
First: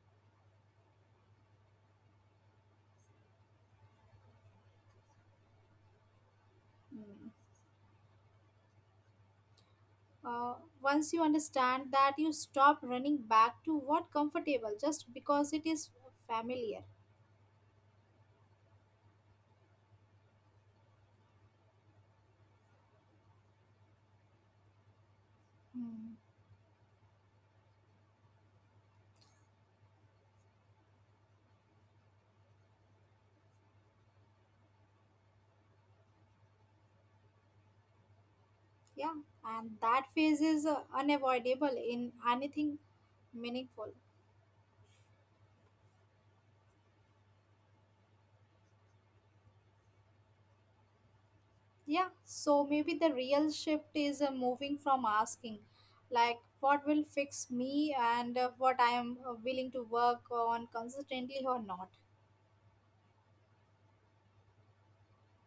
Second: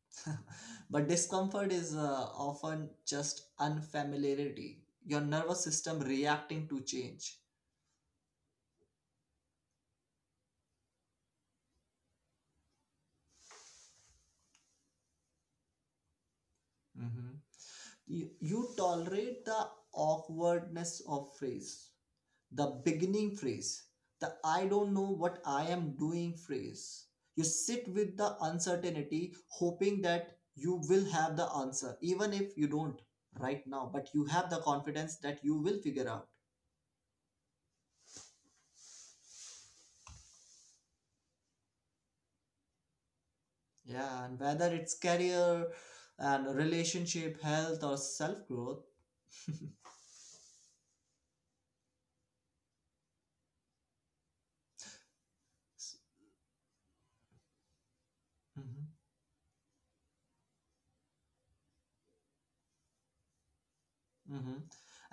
Speaker 2: But discomfort is uh, often just unfamiliarity, your nervous system reacting to
Speaker 1: Mm.
Speaker 2: change.
Speaker 1: Uh, Once you understand that, you stop running back to what comfortable just because it is familiar.
Speaker 2: Hmm. You, you tolerate the awkwardness of phrase, the beginning phrase, the I don't know what I
Speaker 1: Hmm.
Speaker 2: am doing phrase. You sit with the uncertainty, hoping that you will have the answer, even if you don't right now, but you have the confidence that you will figure out.
Speaker 1: Yeah, and that phase is uh, unavoidable in anything meaningful.
Speaker 2: Yeah, and whether it's career and relationship, health, or self growth.
Speaker 1: Yeah, so maybe the real shift is uh, moving from asking, like, what will fix me, and uh, what I am
Speaker 2: Mm-hmm,
Speaker 1: uh, willing to work on consistently or not.
Speaker 2: mm-hmm.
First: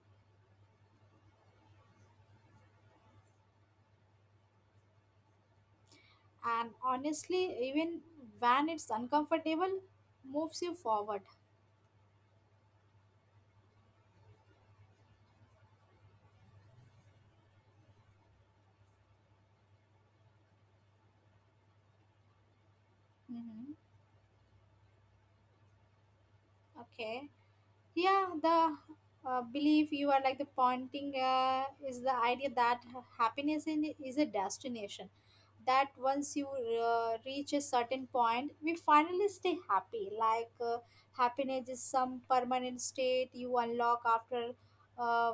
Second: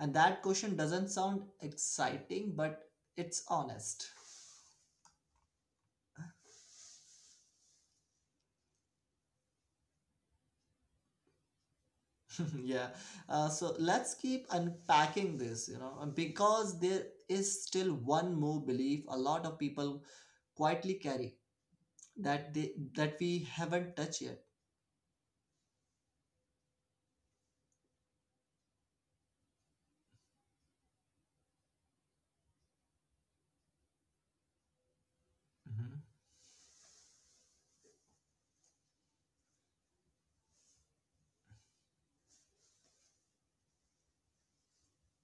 Speaker 2: And that question doesn't sound exciting, but it's honest.
Speaker 1: And honestly, even when it's uncomfortable, moves you forward.
Speaker 2: Yeah. Uh, so let's keep unpacking this, you know, and because there is still one more belief a lot of people quietly carry that they that we
Speaker 1: Hmm.
Speaker 2: haven't touched yet.
Speaker 1: Okay. Yeah, the uh, belief you are like the pointing uh, is the idea that happiness in, is a destination, that
Speaker 2: Mhm.
Speaker 1: once you uh, reach a certain point we finally stay happy, like uh, happiness is some permanent state you unlock after uh,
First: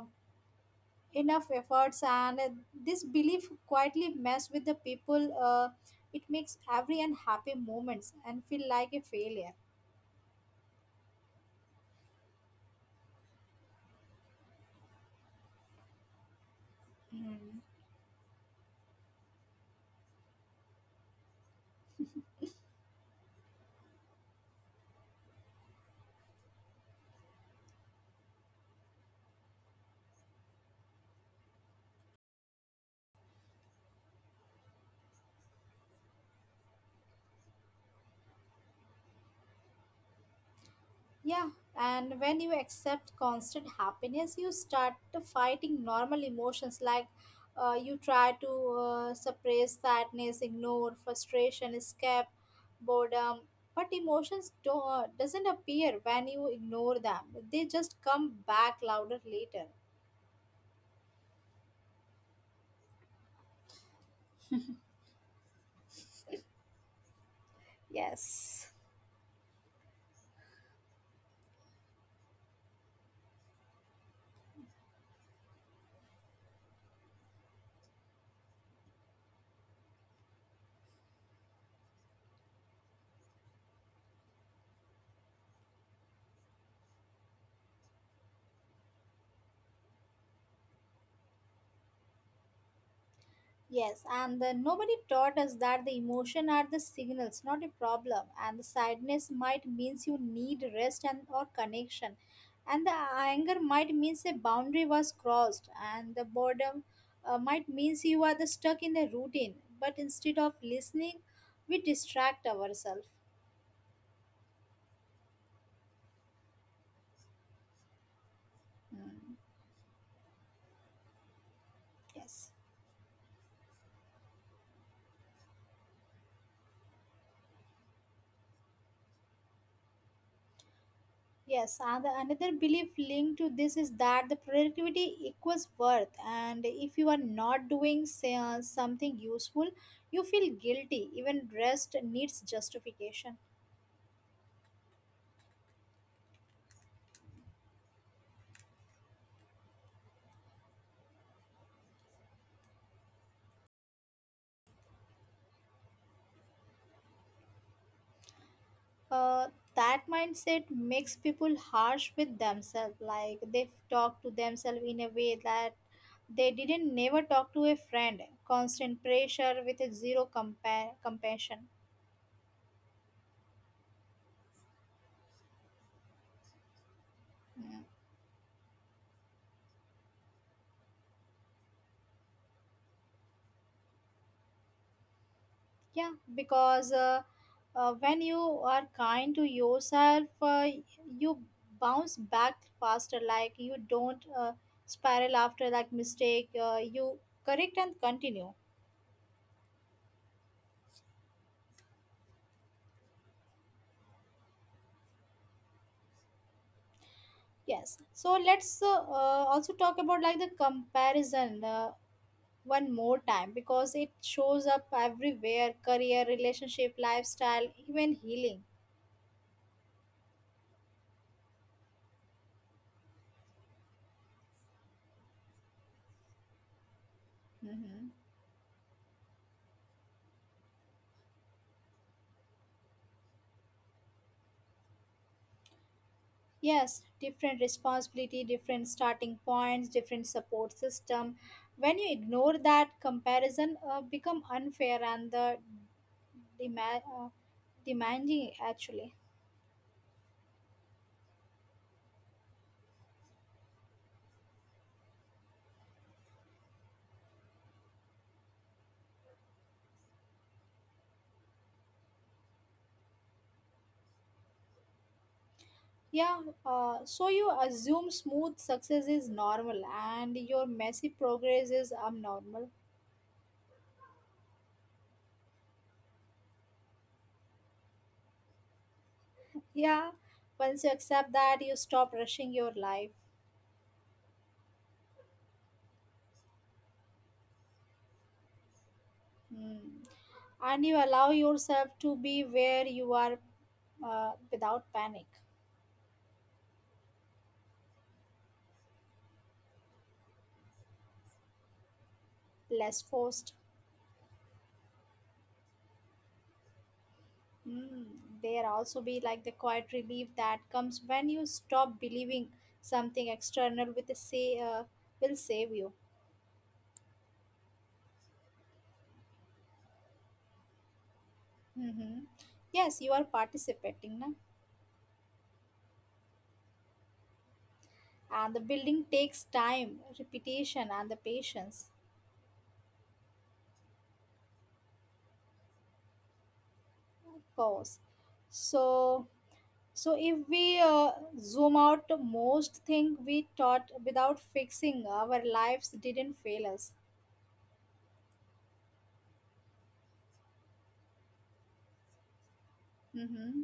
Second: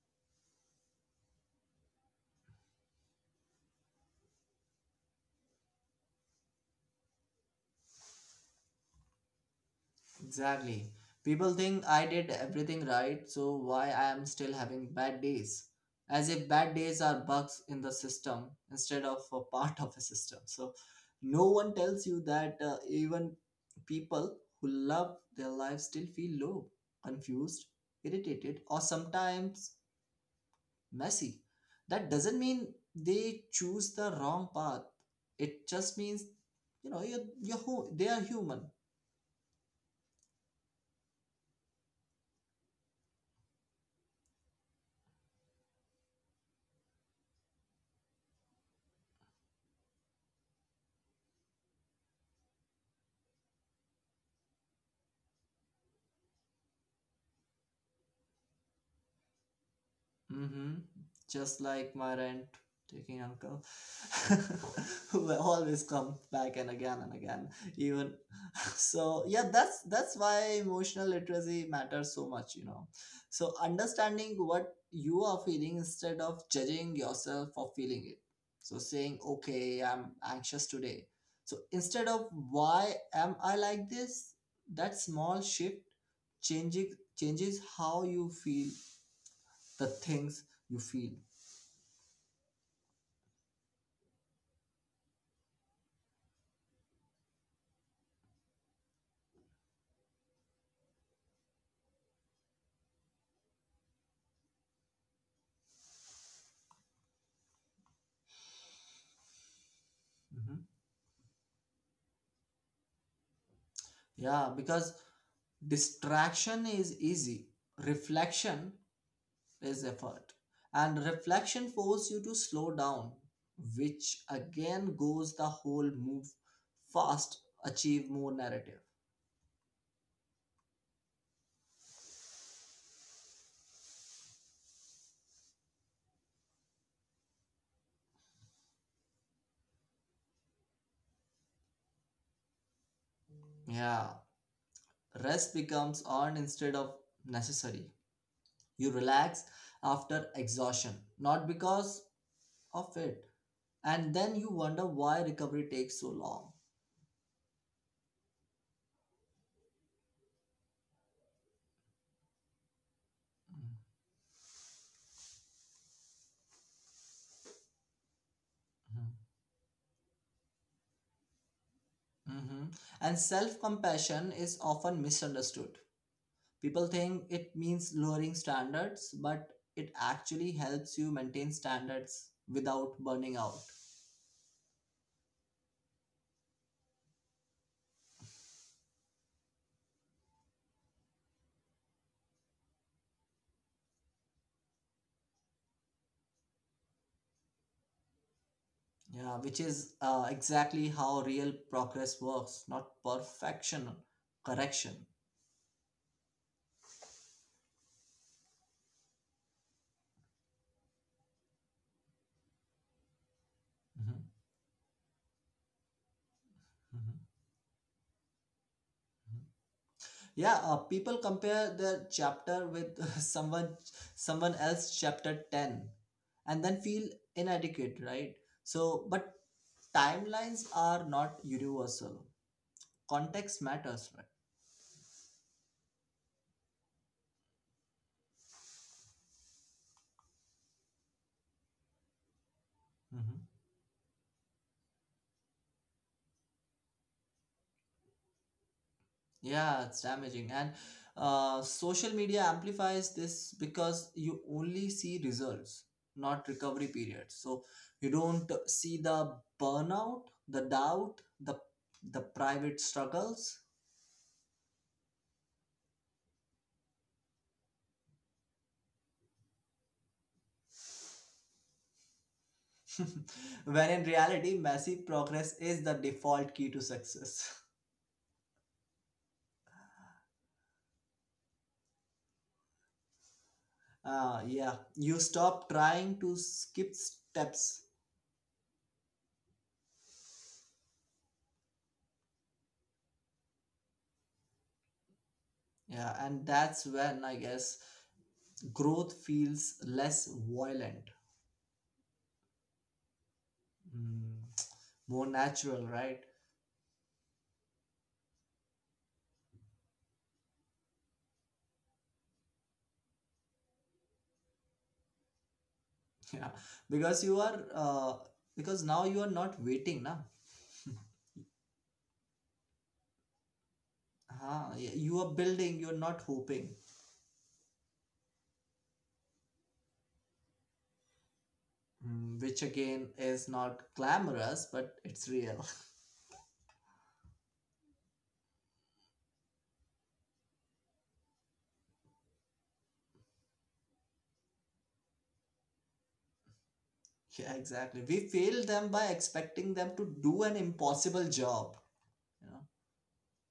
Speaker 1: enough efforts, and uh, this belief quietly mess with the people, uh, it makes every unhappy moments and feel like a failure.
Speaker 2: Exactly. People think I did everything right, so why I am still having bad days? As if bad days are
Speaker 1: Mm.
Speaker 2: bugs in the system instead of a part of a system. So no one tells you that uh, even people who love their lives still feel low, confused, irritated, or sometimes messy. That doesn't mean they choose the wrong path. It just means, you know, you're, you're hu- they are human.
Speaker 1: Yeah, and when you accept constant happiness, you start to fighting normal emotions, like uh, you try to uh, suppress sadness, ignore frustration, escape boredom. But emotions don't doesn't appear when you ignore them. They just come back louder later.
Speaker 2: Mm-hmm. Just like my rent taking uncle, who will always come back and again and again. Even
Speaker 1: Yes.
Speaker 2: so, yeah, that's that's why emotional literacy matters so much, you know. So understanding what you are feeling instead of judging yourself for feeling it. So saying, okay, I'm anxious today. So instead of why am I like this, that small shift changing changes how you feel the things you feel.
Speaker 1: Yes, and then nobody taught us that the emotion are the signals, not a problem. And the sadness might means you need rest and or connection, and the anger might means a boundary was crossed, and the boredom uh, might means you are the stuck in the routine. But
Speaker 2: Mhm.
Speaker 1: instead of listening, we distract ourselves.
Speaker 2: Yeah, because distraction is easy, reflection
Speaker 1: Hmm.
Speaker 2: is effort, and reflection forces you to
Speaker 1: Yes.
Speaker 2: slow down, which again goes the whole move fast, achieve more narrative.
Speaker 1: Yes, and the another belief linked to this is that the productivity equals worth, and if you are not doing say, uh, something useful, you feel guilty. Even rest needs justification.
Speaker 2: Yeah, rest becomes earned instead of necessary. You relax after exhaustion, not because of it, and then you wonder why recovery takes so long.
Speaker 1: Uh, that mindset makes people harsh with themselves, like
Speaker 2: Mhm.
Speaker 1: they talk to themselves in a way that they didn't never talk to a friend. Constant pressure with a zero compa- compassion.
Speaker 2: Hmm. And self compassion is often misunderstood. People think it means
Speaker 1: Hmm.
Speaker 2: lowering standards, but it actually helps you maintain standards without burning out.
Speaker 1: Yeah, because uh, uh, when you are kind to yourself, uh, you bounce back faster. Like you don't uh, spiral after like mistake. Uh, you correct and continue.
Speaker 2: Yeah, which is uh, exactly how real progress works, not perfection, correction.
Speaker 1: Yes. So let's uh, uh, also talk about like the comparison uh, one more time because it
Speaker 2: Mhm,
Speaker 1: shows up everywhere: career, relationship,
Speaker 2: mhm,
Speaker 1: lifestyle, even healing.
Speaker 2: mhm. Yeah, uh, people compare their chapter with someone someone else chapter ten and then feel inadequate,
Speaker 1: Mm-hmm.
Speaker 2: right? So, but timelines are not universal. Context matters, right?
Speaker 1: Yes, different responsibility, different starting points, different support system. When you ignore that comparison,
Speaker 2: Hmm.
Speaker 1: uh, become unfair and the demand uh, demanding actually.
Speaker 2: Yeah, it's damaging. And uh, social media amplifies this because you only see results, not recovery periods. So you don't see the burnout, the doubt, the the private struggles.
Speaker 1: Yeah, uh, so you assume smooth success is normal and your messy progress is abnormal.
Speaker 2: When in reality, massive progress is the default key to success.
Speaker 1: Yeah, once you accept that, you stop rushing your life.
Speaker 2: Uh, yeah, you stop trying to skip steps.
Speaker 1: Hmm. And you allow yourself to be where you are uh, without panic.
Speaker 2: Yeah, and that's when I guess growth feels less violent,
Speaker 1: Less forced.
Speaker 2: mm, more natural, right?
Speaker 1: Mm, there also be like the quiet relief that comes when you stop believing something external with a say uh, will save you.
Speaker 2: Yeah, because you are uh, because now you are not waiting now.
Speaker 1: Hmm. Yes, you are participating, na?
Speaker 2: Huh? You are building, you are not hoping.
Speaker 1: And the building takes time, repetition, and the patience,
Speaker 2: Mm, which again is not glamorous, but it's real.
Speaker 1: of course. So, so if we uh, zoom out, most thing we taught without fixing our lives didn't fail us.
Speaker 2: Yeah, exactly, we fail them by expecting them to do an impossible job, you know.
Speaker 1: Hmm.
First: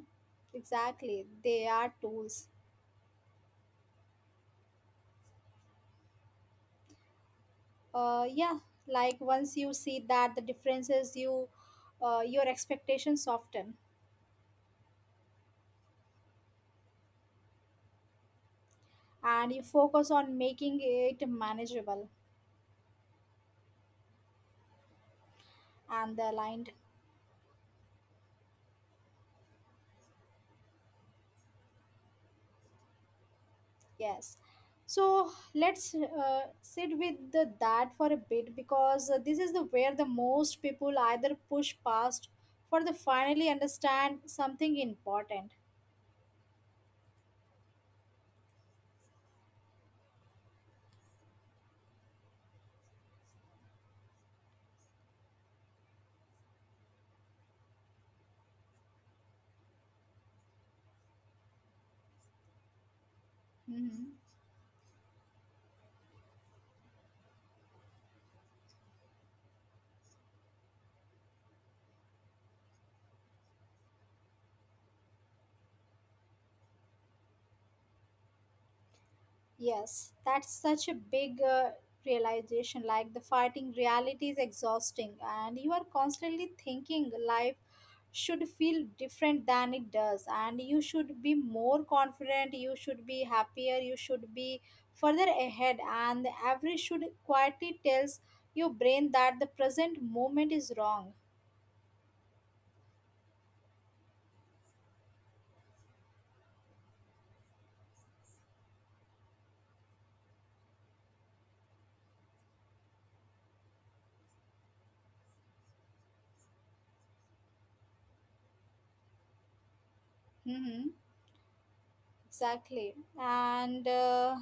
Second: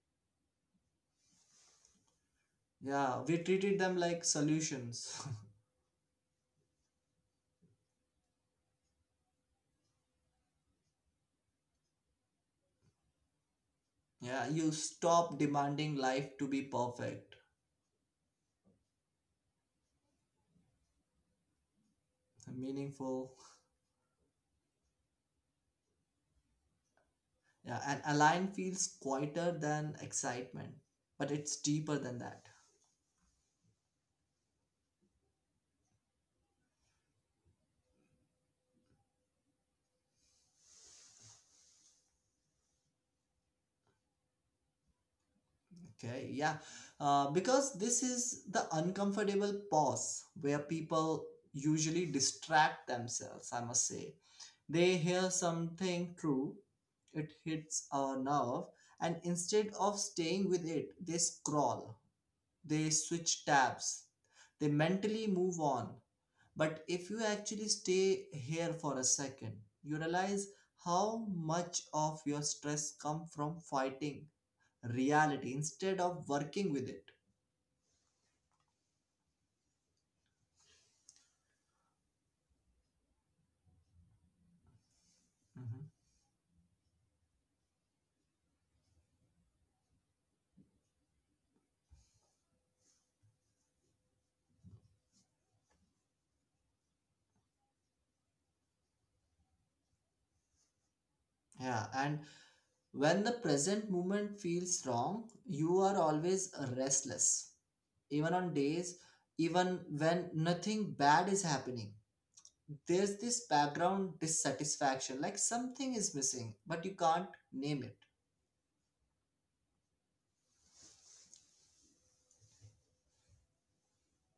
Speaker 1: Exactly, they are tools.
Speaker 2: Yeah, we treated them like solutions.
Speaker 1: Uh, yeah, like once you see that the differences, you uh, your expectations soften,
Speaker 2: Yeah, you stop demanding life to be perfect,
Speaker 1: and you focus on making it manageable
Speaker 2: meaningful.
Speaker 1: and aligned.
Speaker 2: Yeah, and align feels quieter than excitement, but it's deeper than that.
Speaker 1: Yes, so let's uh, sit with the, that for a bit, because uh, this is the where the most people either push past for the finally understand something important.
Speaker 2: Okay, yeah. Uh, because this is the uncomfortable pause where people usually distract themselves, I must say. They hear something true, it hits a nerve, and instead of staying with it, they scroll, they switch
Speaker 1: Hmm.
Speaker 2: tabs, they mentally move on. But if you actually stay here for a second, you realize how much of your stress comes from fighting reality instead of working with it.
Speaker 1: Yes, that's such a big uh, realization. Like the fighting reality is exhausting, and you are
Speaker 2: Mhm.
Speaker 1: constantly thinking life should feel different than it does, and you should be more confident, you should be happier, you should be further ahead, and the average should quietly tells your brain that the present moment is wrong.
Speaker 2: Yeah, and when the present moment feels wrong, you are always restless. Even on days, even when nothing bad is happening, there's this background dissatisfaction, like something is missing, but you can't name it.
Speaker 1: Mm-hmm. Exactly, and. Uh,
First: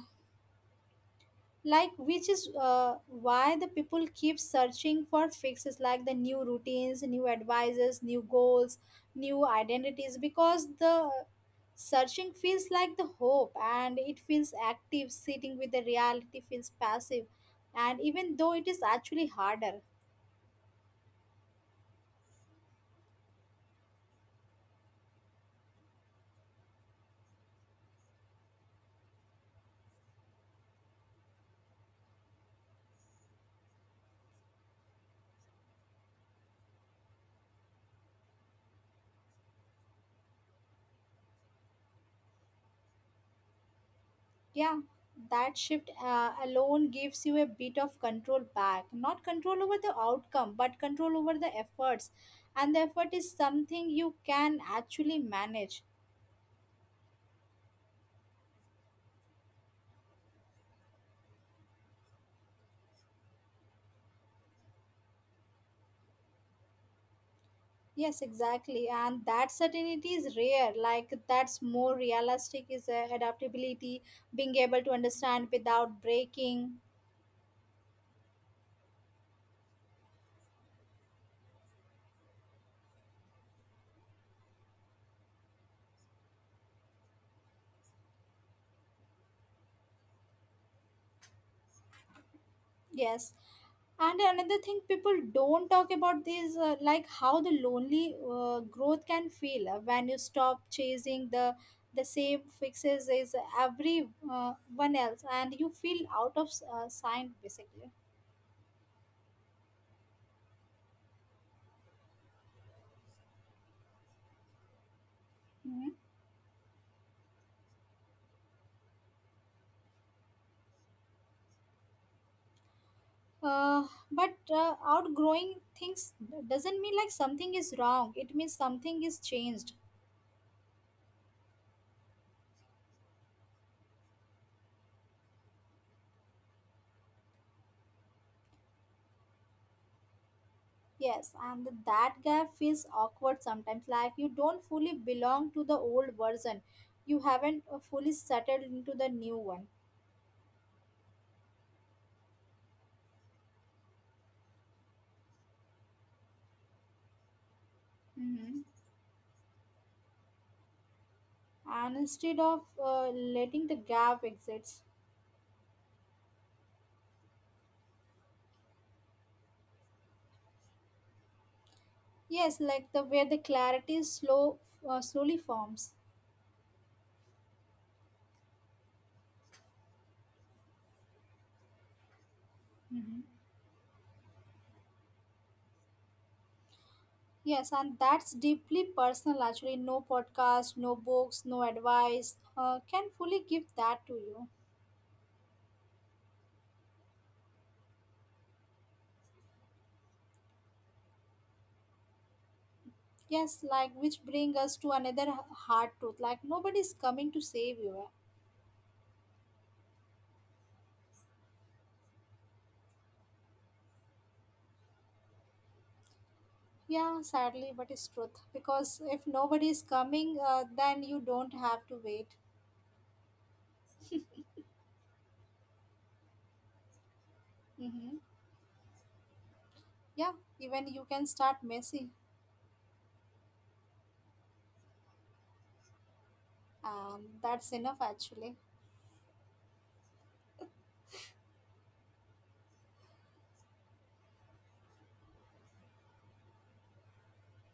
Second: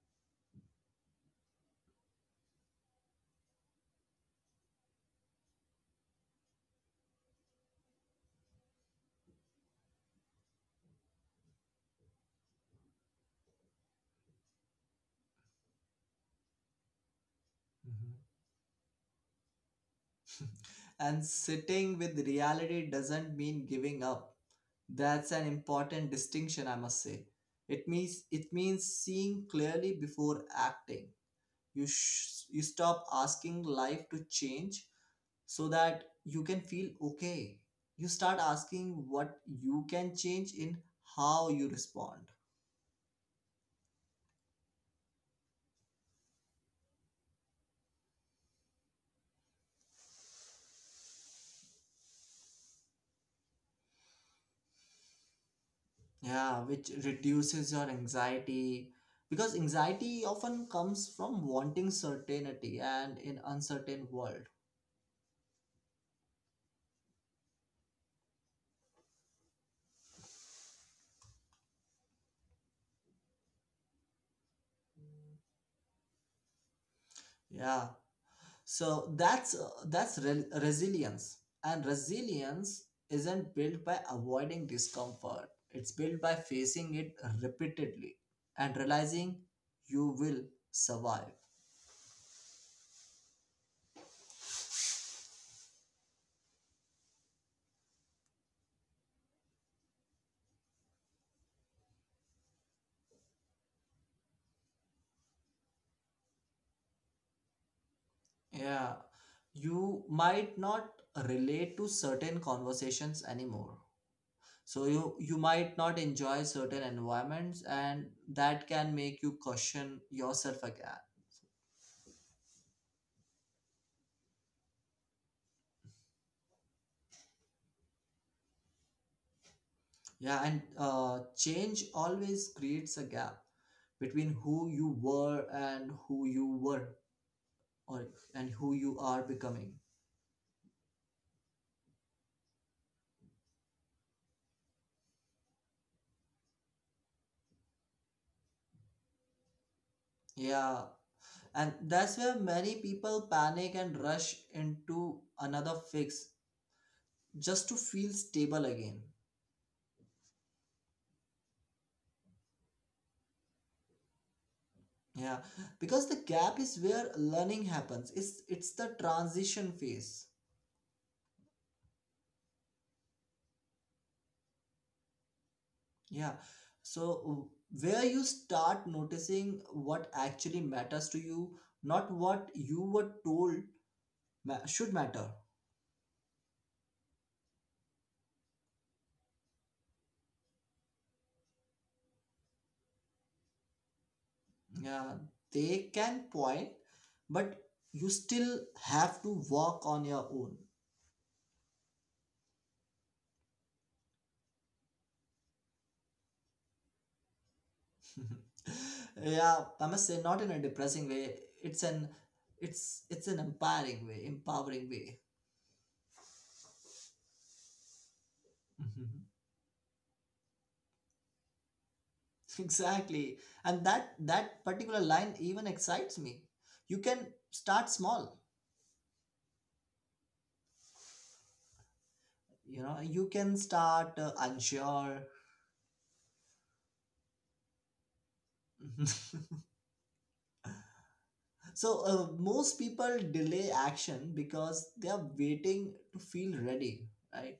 Speaker 1: Like which is uh, why the people keep searching for fixes, like the new routines, new advices, new goals, new identities, because the searching feels like the hope, and it feels active. Sitting with the reality feels passive, and even though it is actually harder.
Speaker 2: And sitting with reality doesn't mean giving up. That's an important distinction, I must say. It means it means seeing clearly before acting. You sh- you stop asking life to change so that you can feel okay. You start asking what you can change in how you respond.
Speaker 1: Yeah, that shift uh, alone gives you a bit of control back, not control over the outcome but control over the efforts, and the effort is something you can actually manage.
Speaker 2: Yeah, which reduces your anxiety, because anxiety often comes from wanting certainty and in uncertain world.
Speaker 1: Yes, exactly. And that certainty is rare. Like, that's more realistic is uh, adaptability, being able to understand without breaking.
Speaker 2: Yeah. So that's uh, that's re- resilience. And resilience isn't built by avoiding discomfort. It's built by facing it repeatedly and realizing you will survive.
Speaker 1: Yes. And another thing people don't talk about is uh, like how the lonely uh, growth can feel uh, when you stop chasing the the same fixes as everyone else, and you feel out of uh, sync, basically.
Speaker 2: Yeah. You might not relate to certain conversations anymore. So you you might not
Speaker 1: Mhm.
Speaker 2: enjoy certain environments, and that can make you question yourself again.
Speaker 1: Uh, but uh, outgrowing things doesn't mean like something is wrong. It means something is changed.
Speaker 2: Yeah, and uh, change always creates a gap between who you were and who you were or and who you are becoming.
Speaker 1: Yes, and that gap feels awkward sometimes. Like you don't fully belong to the old version. You haven't uh, fully settled into the new one.
Speaker 2: Yeah, and that's where many people panic and rush into another fix just to feel
Speaker 1: Mm-hmm.
Speaker 2: stable again.
Speaker 1: And instead of uh, letting the gap exist,
Speaker 2: Yeah, because the gap is where learning happens. It's it's the transition phase.
Speaker 1: yes, like the where the clarity is slow, uh, slowly forms.
Speaker 2: Yeah. So, where you start noticing what actually matters to you, not what you were told ma- should matter.
Speaker 1: Yes, and that's deeply personal actually. No podcast, no books, no advice uh, can fully give that to you.
Speaker 2: Yeah, they can point, but you still have to walk on your own.
Speaker 1: Yes, like which bring us to another h- hard truth. Like nobody's coming to save you, eh?
Speaker 2: Yeah, I must say, not in a depressing way. It's an it's it's an empowering way, empowering way.
Speaker 1: Yeah, sadly, but it's truth. Because if
Speaker 2: Mhm.
Speaker 1: nobody is coming, uh, then you don't have to wait.
Speaker 2: Exactly. And that that particular line even excites me. You can start
Speaker 1: Mm-hmm.
Speaker 2: small,
Speaker 1: Yeah, even you can start messy,
Speaker 2: you know, you can start uh, unsure.
Speaker 1: and that's enough actually.
Speaker 2: so uh, most people delay action because they are waiting to feel ready, right?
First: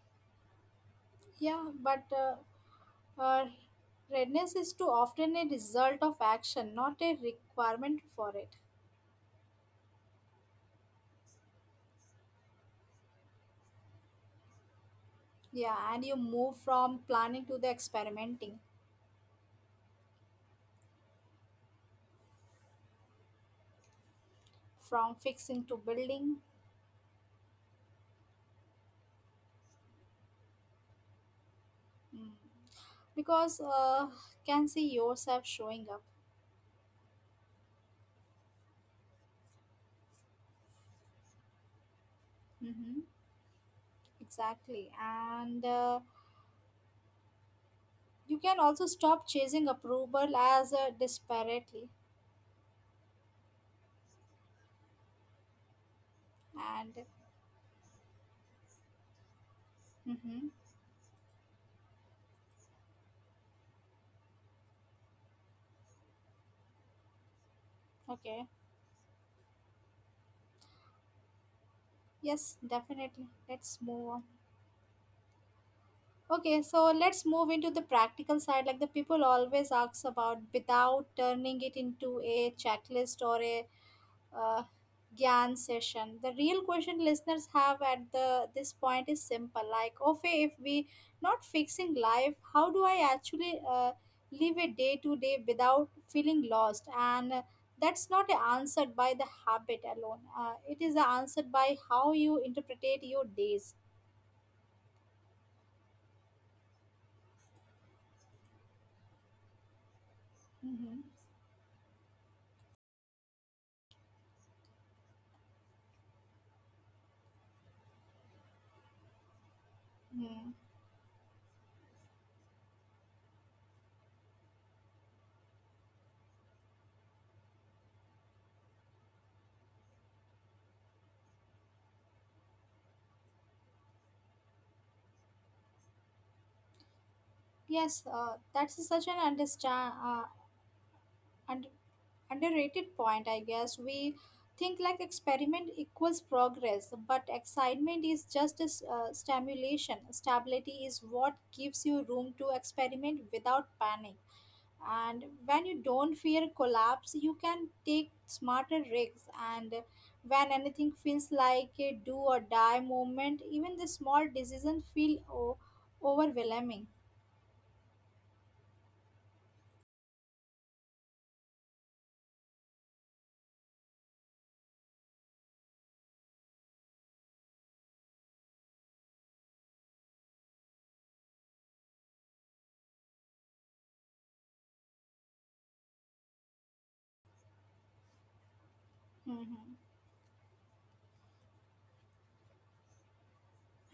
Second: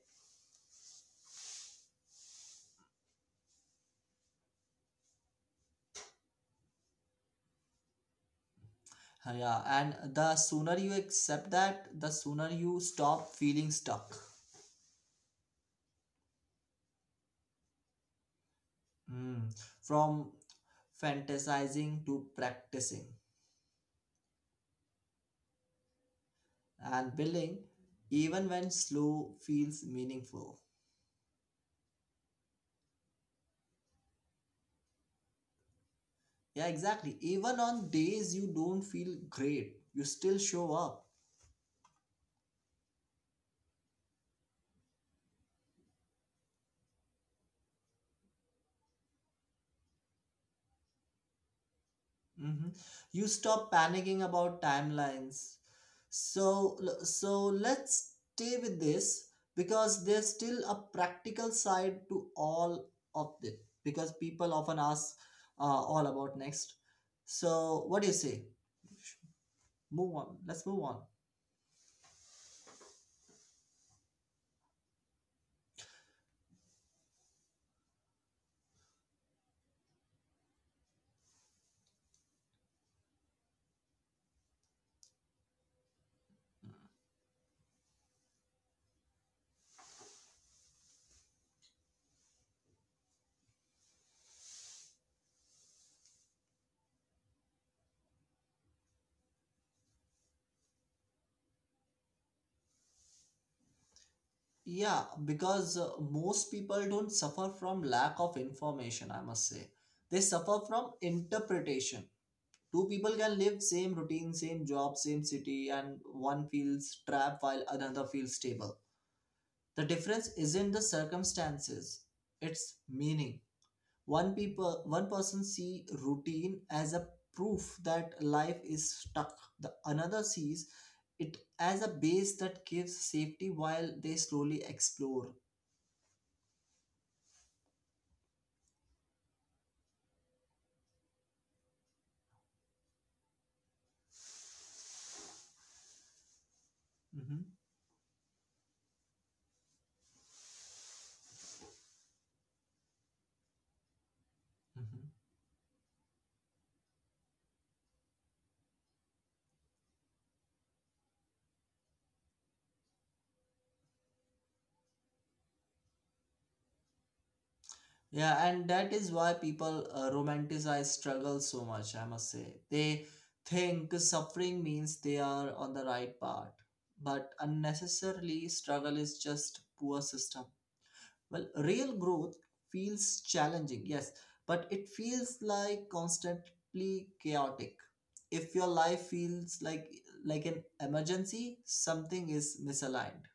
Speaker 1: Yeah, but uh, Uh, readiness is too often a result of action, not a requirement for it.
Speaker 2: Uh, yeah, and the sooner you accept that, the sooner you stop feeling stuck.
Speaker 1: Yeah, and you move from planning to the experimenting,
Speaker 2: Mm. From fantasizing to practicing,
Speaker 1: from fixing to building,
Speaker 2: and building, even when slow, feels meaningful.
Speaker 1: mm. because uh, can see yourself showing up.
Speaker 2: Yeah, exactly, even on days you don't feel great you still show up.
Speaker 1: Mm-hmm. Exactly, and uh, you can also stop chasing approval as uh, disparately.
Speaker 2: Mm-hmm. You stop panicking about timelines. So,
Speaker 1: And
Speaker 2: l- so let's stay with this, because there's
Speaker 1: mm-hmm.
Speaker 2: still a practical side to all of it, because people often ask uh, all about next. So, what do you
Speaker 1: Okay,
Speaker 2: say? Move on. Let's move on.
Speaker 1: yes, definitely. Let's move on. Okay, so let's move into the practical side. Like the people always ask about without turning it into a checklist or a uh, Gyan session. The real question listeners have at the this point is simple. Like, okay, if we not fixing life, how do I actually uh, live a day to day without feeling lost? And uh, that's not answered by the habit alone. Uh, it is answered by how you interpretate your days.
Speaker 2: Yeah, because uh, most people don't suffer from lack of information, I must say. They suffer
Speaker 1: Mm-hmm.
Speaker 2: from interpretation. Two people can live same routine, same job, same city, and one feels trapped while another feels stable. The difference
Speaker 1: Mm-hmm.
Speaker 2: isn't the circumstances, it's meaning. One people one person see routine as a proof that life is stuck, the another sees it as a base that gives safety while they slowly explore.
Speaker 1: Yes, uh, that's such an understand uh, und- underrated point, I guess. We think like experiment equals progress, but
Speaker 2: Mhm,
Speaker 1: excitement is just a s- uh, stimulation. Stability is what gives you room to experiment without panic. And
Speaker 2: mhm.
Speaker 1: when you don't fear collapse, you can take smarter risks. And when anything feels like a do or die moment, even the small decisions feel o- overwhelming.
Speaker 2: Yeah, and that is why people uh, romanticize struggle so much, I must say. They think suffering means they are on the right path, but unnecessarily, struggle is just poor system. Well, real growth feels challenging, yes, but it feels like constantly chaotic. If your life feels like like an emergency, something is misaligned.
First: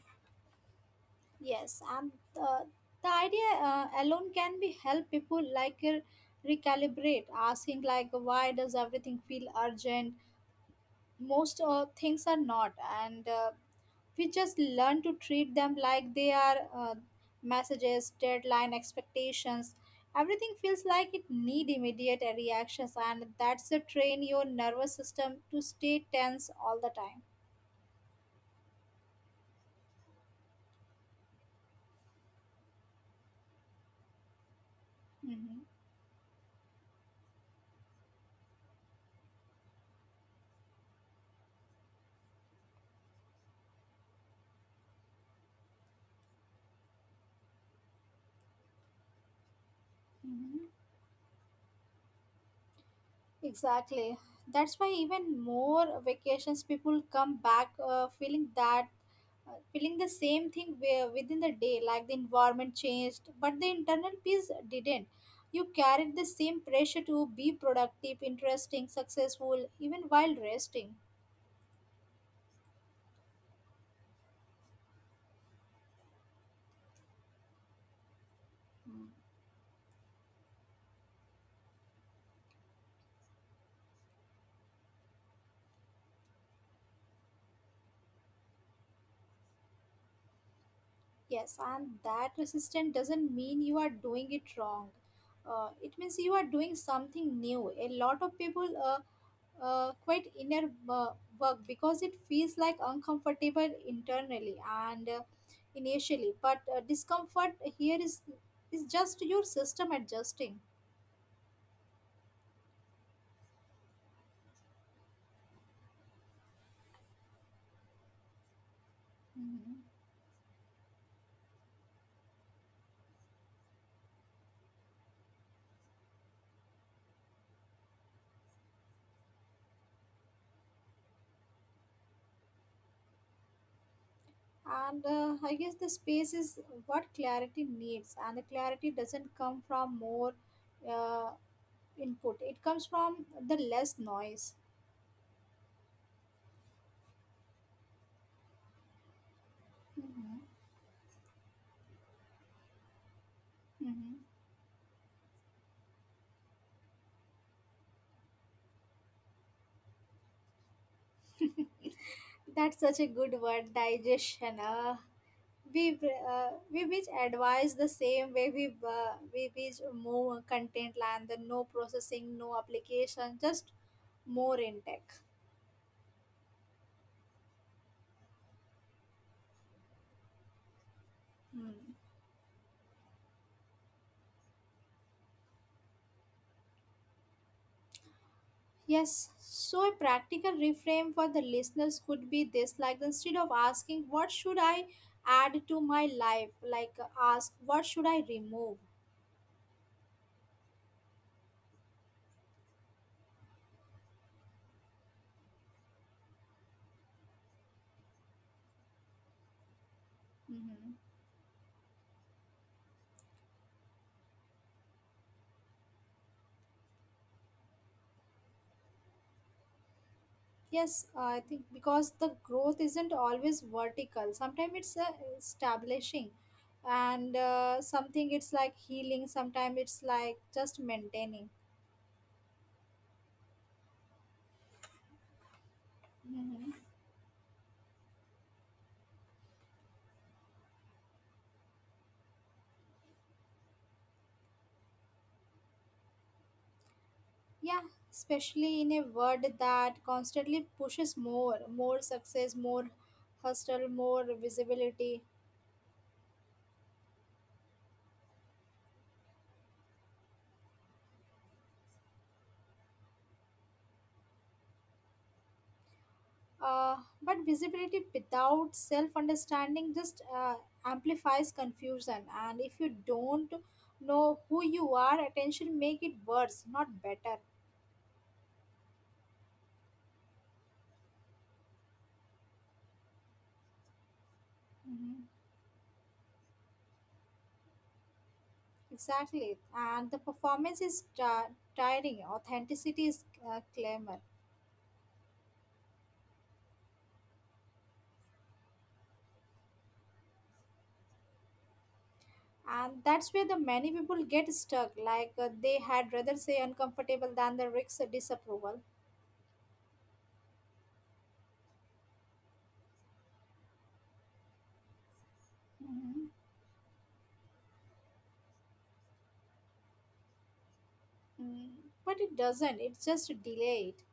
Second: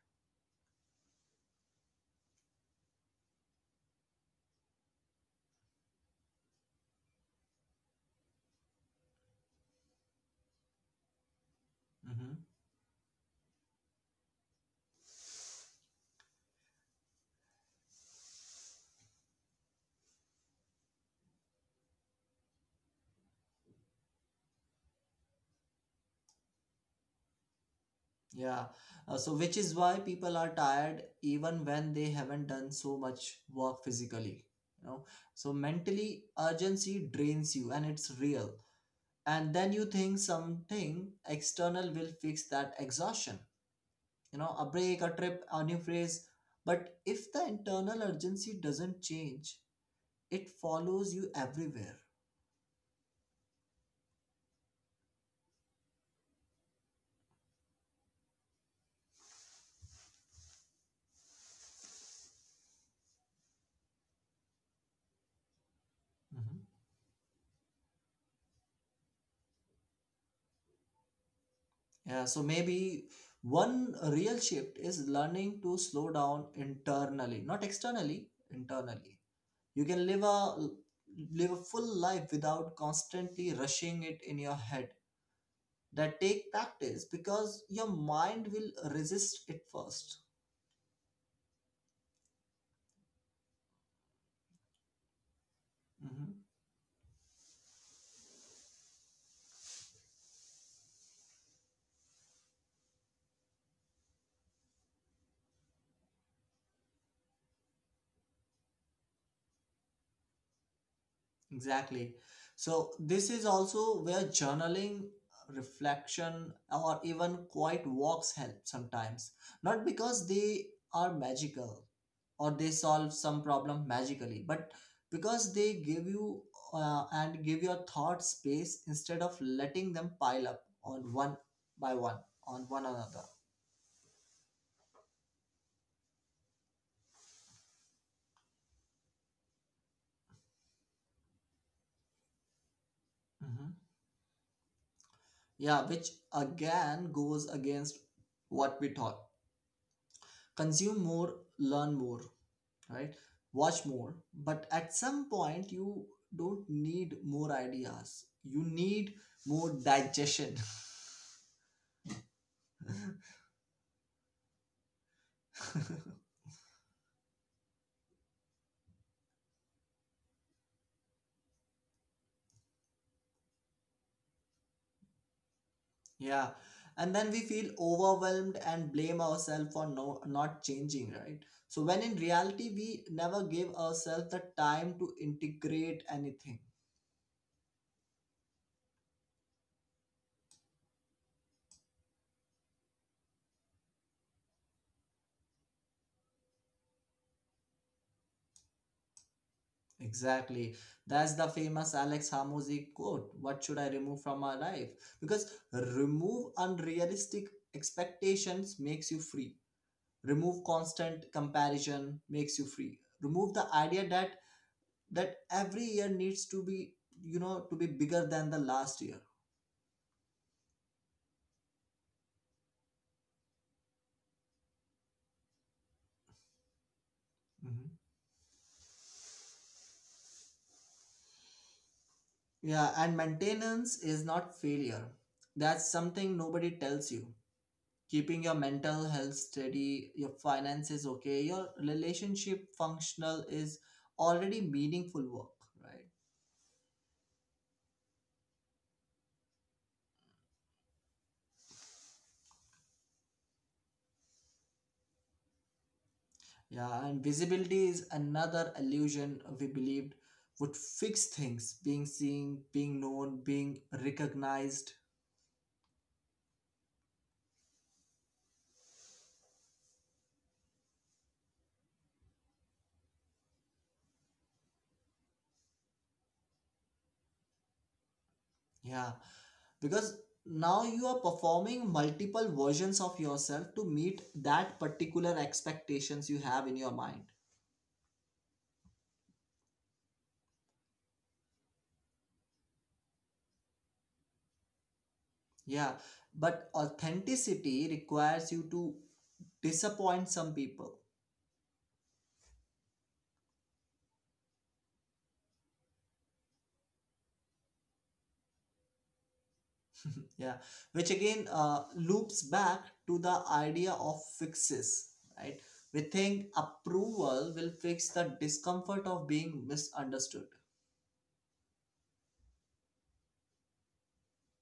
Speaker 1: Yes, and uh, the idea uh, alone can be help people like uh, recalibrate, asking like why does everything feel urgent? Most uh, things are
Speaker 2: Mm-hmm.
Speaker 1: not, and uh, we just learn to treat them like they are uh, messages, deadline, expectations. Everything feels like it need immediate reactions, and that's a train your nervous system to stay tense all the time.
Speaker 2: Yeah. Uh, so, which is why people are tired even when they haven't done so much work physically. You know, so
Speaker 1: Hmm.
Speaker 2: mentally, urgency drains you and it's real. And then you think something external will fix that exhaustion. You know, a break, a trip, a new phrase. But if the internal urgency doesn't change, it follows
Speaker 1: Hmm.
Speaker 2: you everywhere.
Speaker 1: Exactly. That's why even more vacations people come back uh, feeling that uh, feeling the same thing wi- within the day, like the environment changed but the internal peace didn't. You
Speaker 2: Mm-hmm.
Speaker 1: carried the same pressure to be productive interesting successful even while resting.
Speaker 2: Yeah, so maybe one real shift is learning to slow down internally, not externally, internally. You can live a live a full life without constantly rushing it in your head. That take practice because your mind will resist it first.
Speaker 1: Yes, and that resistance doesn't mean you are doing it wrong. Uh,
Speaker 2: Mm-hmm.
Speaker 1: it means you are doing something new. A lot of people uh, uh, quite inner wo- work because it feels like uncomfortable internally and uh, initially, but uh, discomfort here is is just your system adjusting.
Speaker 2: Exactly. So this is also where journaling, reflection, or even quiet walks help sometimes. Not because
Speaker 1: Hmm.
Speaker 2: they are magical or they solve some problem magically, but because they give you uh, and give your thought space instead of letting them pile up on one by one on one another.
Speaker 1: And uh, I guess the space is what clarity needs, and the clarity doesn't come from more uh, input, it comes
Speaker 2: Mhm.
Speaker 1: from the less noise.
Speaker 2: Yeah, which again goes against what we taught.
Speaker 1: Hmm.
Speaker 2: Consume more, learn more, right? Watch more. But
Speaker 1: Hmm.
Speaker 2: at some point you don't need more ideas, you need more digestion.
Speaker 1: That's such a good word, digestion uh, We uh, we which advise the same way we uh, we which more content land the no processing no application, just more in tech.
Speaker 2: Yeah, and then we feel overwhelmed and blame ourselves for no, not changing, right? So, when in
Speaker 1: Hmm.
Speaker 2: reality, we never give ourselves the time to integrate anything.
Speaker 1: Yes, so a practical reframe for the listeners could be this, like instead of asking what should I add to my life, like ask what should I remove.
Speaker 2: Exactly. That's the famous Alex Hamosi quote. What should I remove from my life? Because remove unrealistic expectations makes you free, remove constant
Speaker 1: Mhm.
Speaker 2: comparison makes you free, remove the idea that that every year needs to be, you know, to be bigger than the last year.
Speaker 1: Yes, I think because the growth isn't always vertical. Sometimes it's uh, establishing,
Speaker 2: Mm-hmm.
Speaker 1: and uh, something it's like healing. Sometimes it's like just maintaining.
Speaker 2: Yeah, and maintenance is not failure. That's something nobody tells you.
Speaker 1: Hmm.
Speaker 2: Keeping your mental health steady, your finances okay, your relationship functional is already meaningful work, right?
Speaker 1: Yeah, especially in a world that constantly pushes more, more success, more hustle, more visibility.
Speaker 2: Yeah, and visibility is another illusion we believed would fix things, being seen, being known, being recognized.
Speaker 1: Uh, but visibility without self understanding just uh, amplifies confusion. And if you don't know who you are, attention make it worse, not better.
Speaker 2: Yeah, because now you are performing multiple versions of yourself to meet that
Speaker 1: Mhm.
Speaker 2: particular expectations you have in your mind.
Speaker 1: Exactly. And the performance is ti- tiring. Authenticity is uh, clamor.
Speaker 2: Yeah, but authenticity requires you to disappoint some people.
Speaker 1: And that's where the many people get stuck. Like uh, they had rather say uncomfortable than the risks disapproval.
Speaker 2: Yeah, which again uh, loops back to the idea of fixes, right? We think
Speaker 1: Mhm.
Speaker 2: approval will fix the discomfort of being misunderstood.
Speaker 1: Mm. But it doesn't. It's just delayed.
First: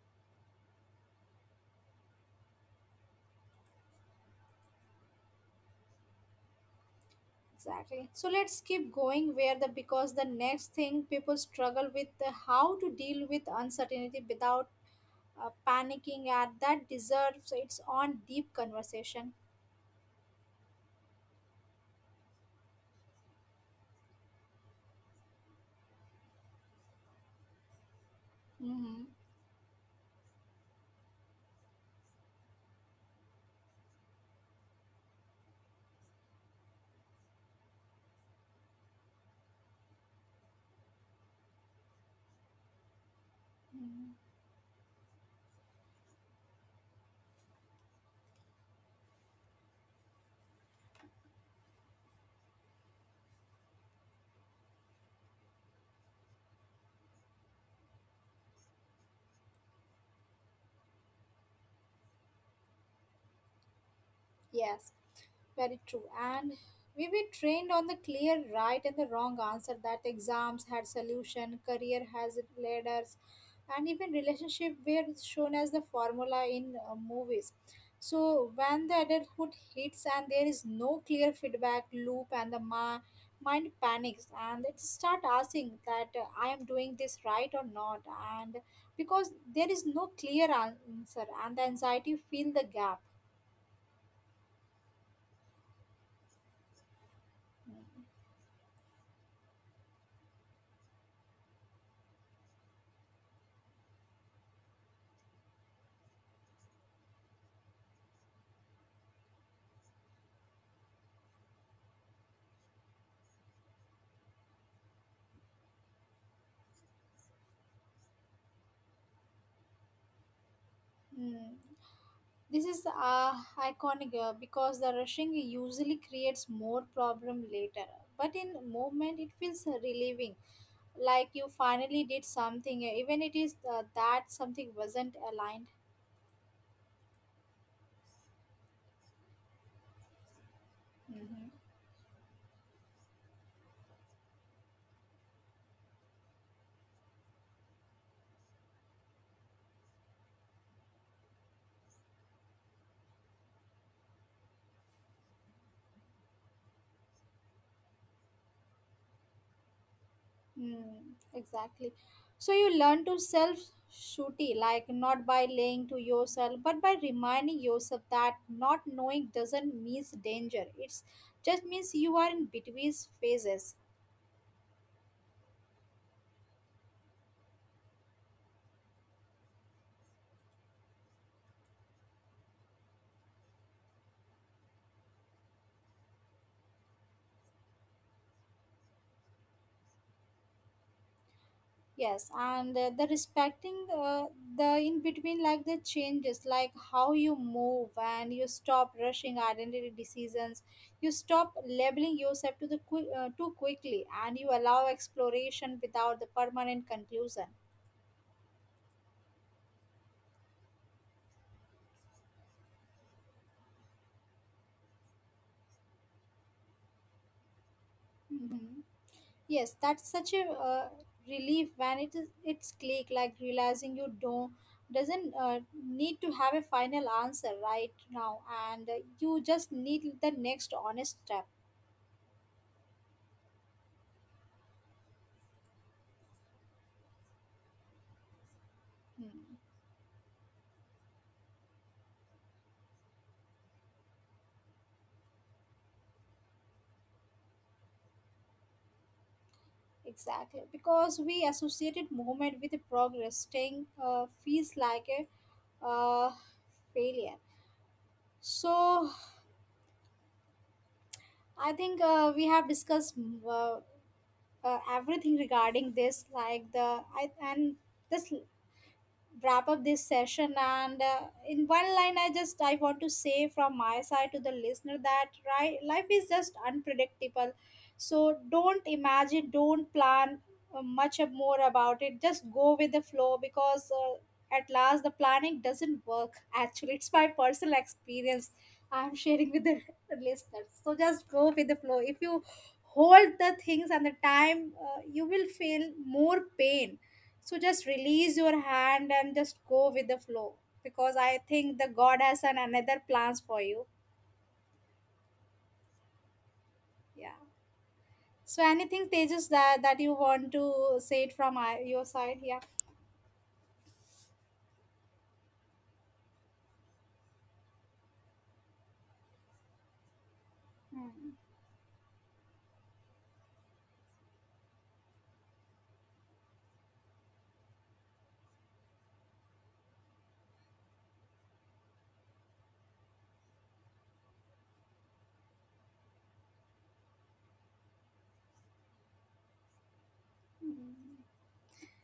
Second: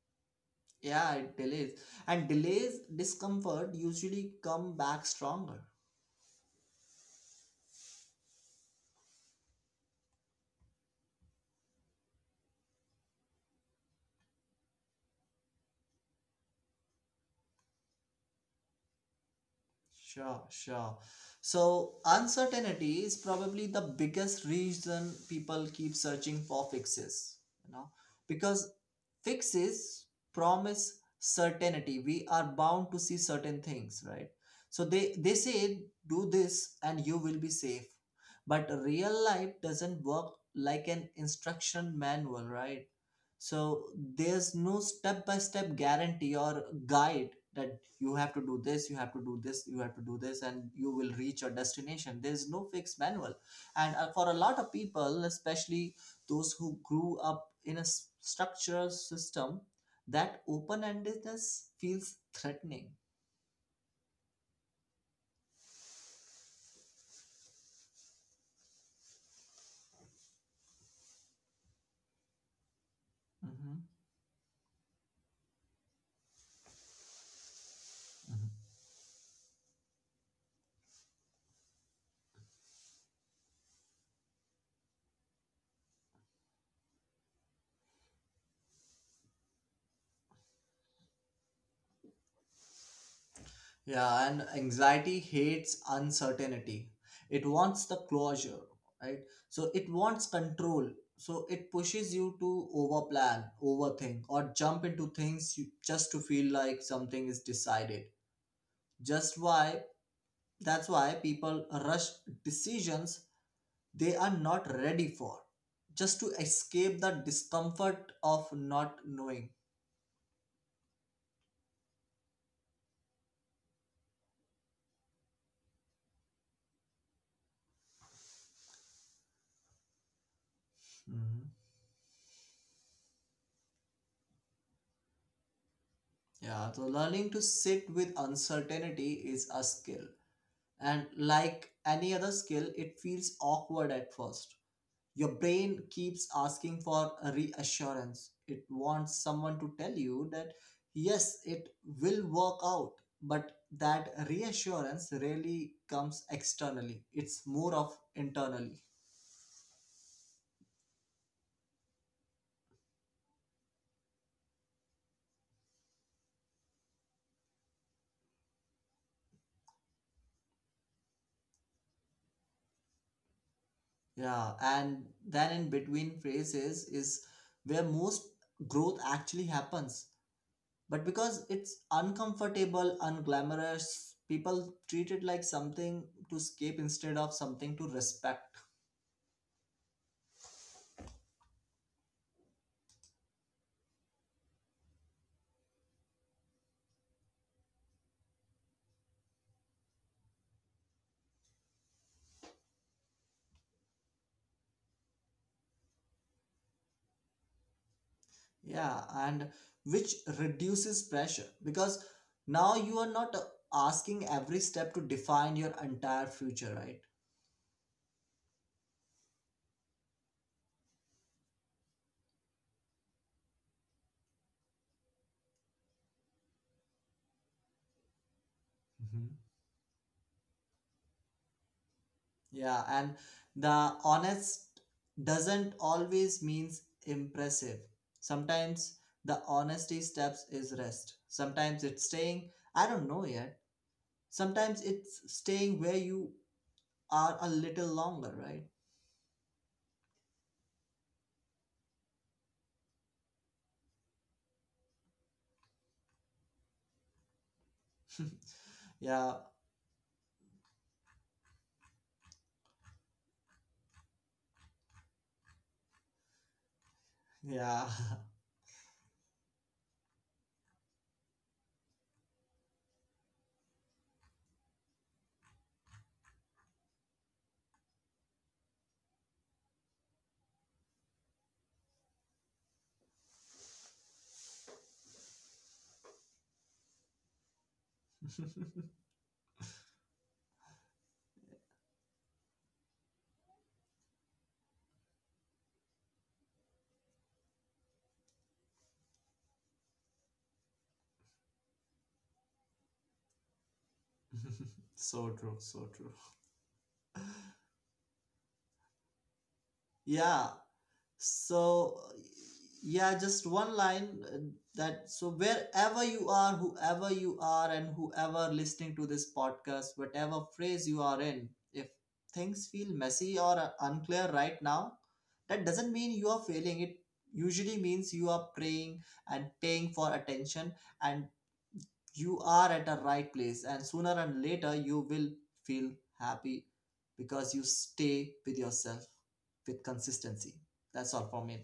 Speaker 2: Yeah, it delays, and delays discomfort usually come back stronger.
Speaker 1: Exactly. So let's keep going where the because the next thing people struggle with uh, how to deal with uncertainty without uh, panicking at that deserves its own deep conversation.
Speaker 2: Sure, sure. So, uncertainty is probably the biggest reason people keep searching for fixes, you know, because
Speaker 1: Mm-hmm.
Speaker 2: fixes promise certainty. We are bound to see certain things, right? So they they say do this and you will be safe. But real life doesn't work like an instruction manual, right? So
Speaker 1: Mm-hmm.
Speaker 2: there's no step by step guarantee or guide that you have to do this, you have to do this, you have to do this, and you will reach your destination. There's no fixed manual. And uh, for a lot of people, especially those who grew up in a s- structural system, that open endedness feels threatening.
Speaker 1: Yes. Very true. And we were trained on the clear right and the wrong answer that exams had solution, career has ladders,
Speaker 2: Mhm.
Speaker 1: and even relationship were shown as the formula in uh, movies. So when the adulthood hits and there is no clear feedback loop and the ma- mind panics and it start asking that uh, I am doing this right or not, and because there is no clear answer and the anxiety fill the gap.
Speaker 2: Yeah, and anxiety hates uncertainty. It wants the closure, right? So it wants control. So it pushes you to overplan, overthink, or jump into things you, just to feel like something is decided. Just why? That's why people rush decisions they are not ready for, just to escape the discomfort of not knowing.
Speaker 1: Hmm. This is uh, iconic uh, because the rushing usually creates more problem later. But in movement, it feels relieving, like
Speaker 2: Mhm.
Speaker 1: you finally did something, uh, even it is uh, that something wasn't aligned.
Speaker 2: Yeah, so learning to sit with uncertainty is a skill. And like
Speaker 1: Hmm.
Speaker 2: any other skill, it feels awkward at first. Your brain keeps asking for a reassurance. It wants someone to tell you that yes, it will work out, but that reassurance rarely comes externally. It's more of internally.
Speaker 1: Mm, exactly. So you learn to self shooty, like not by laying to yourself, but by reminding yourself that not knowing doesn't means danger. It's just means you are in between phases.
Speaker 2: Yeah, and then in between phases is where most growth actually happens. But because it's uncomfortable, unglamorous, people treat it like something to escape instead of something to respect.
Speaker 1: Yes, and uh, the respecting uh, the in between, like the changes, like how you move and you stop rushing identity decisions, you stop labeling yourself to the qui- uh, too quickly, and you allow exploration without the permanent conclusion.
Speaker 2: Yeah, and which reduces pressure because now you are not uh, asking every step to define your entire future, right?
Speaker 1: Mhm. Yes, that's such a uh, relief when it is it's click, like realizing you don't doesn't uh, need to have a final answer right now,
Speaker 2: Hmm.
Speaker 1: and uh, you just need the next honest step.
Speaker 2: Yeah, and the honest doesn't always means impressive. Sometimes the honesty
Speaker 1: Hmm.
Speaker 2: steps is rest. Sometimes it's saying, I don't know yet, sometimes it's staying where you are a little longer, right?
Speaker 1: Exactly, because we associated movement with progress, staying uh, feels like a uh, failure.
Speaker 2: Yeah,
Speaker 1: So I think uh, we have discussed mm, uh, uh, everything regarding this, like the I,
Speaker 2: yeah.
Speaker 1: and this wrap up this session, and uh, in one line I just I want to say from my side to the listener that right life is just unpredictable, so don't imagine, don't plan uh, much ab- more about it, just go with the flow, because uh, at last the planning doesn't work actually. It's my personal experience I'm sharing with the listeners, so just go with the flow. If you hold the things and the time, uh, you will feel more pain, so just release your hand and just go with the flow, because I think the god has an another plans for you.
Speaker 2: So true, so true.
Speaker 1: Yeah, so anything Tejas that that you
Speaker 2: Yeah.
Speaker 1: want to say it
Speaker 2: so
Speaker 1: from uh, your side, yeah.
Speaker 2: yeah just one line, uh, that so wherever you are, whoever you are, and whoever listening to this podcast, whatever phrase you are in, if things feel messy or uh, unclear right now, that doesn't mean you are failing. It usually means you are praying and paying for attention, and you are at a right place, and sooner and later you will feel happy because you stay with yourself with consistency. That's all for me.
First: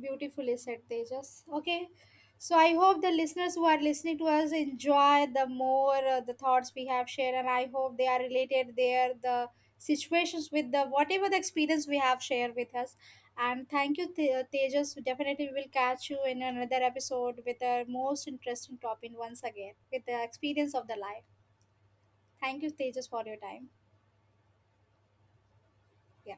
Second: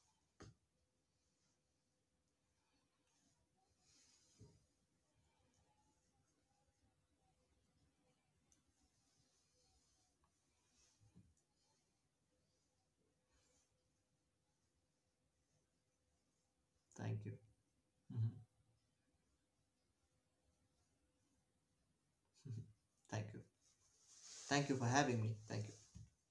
Speaker 1: Beautifully said, Tejas. Okay, so I hope the listeners who are listening to us enjoy the more uh, the thoughts we have shared, and I hope they are related there the situations with the whatever the experience we have shared with us. And thank you, Te- uh, Tejas. Definitely, we will catch you in another
Speaker 2: Thank you.
Speaker 1: episode with a most
Speaker 2: Mhm.
Speaker 1: interesting topic once again with the experience of the life. Thank you, Tejas, for
Speaker 2: Thank
Speaker 1: your
Speaker 2: you.
Speaker 1: time.
Speaker 2: Thank you for having me. Thank you.
Speaker 1: Yeah.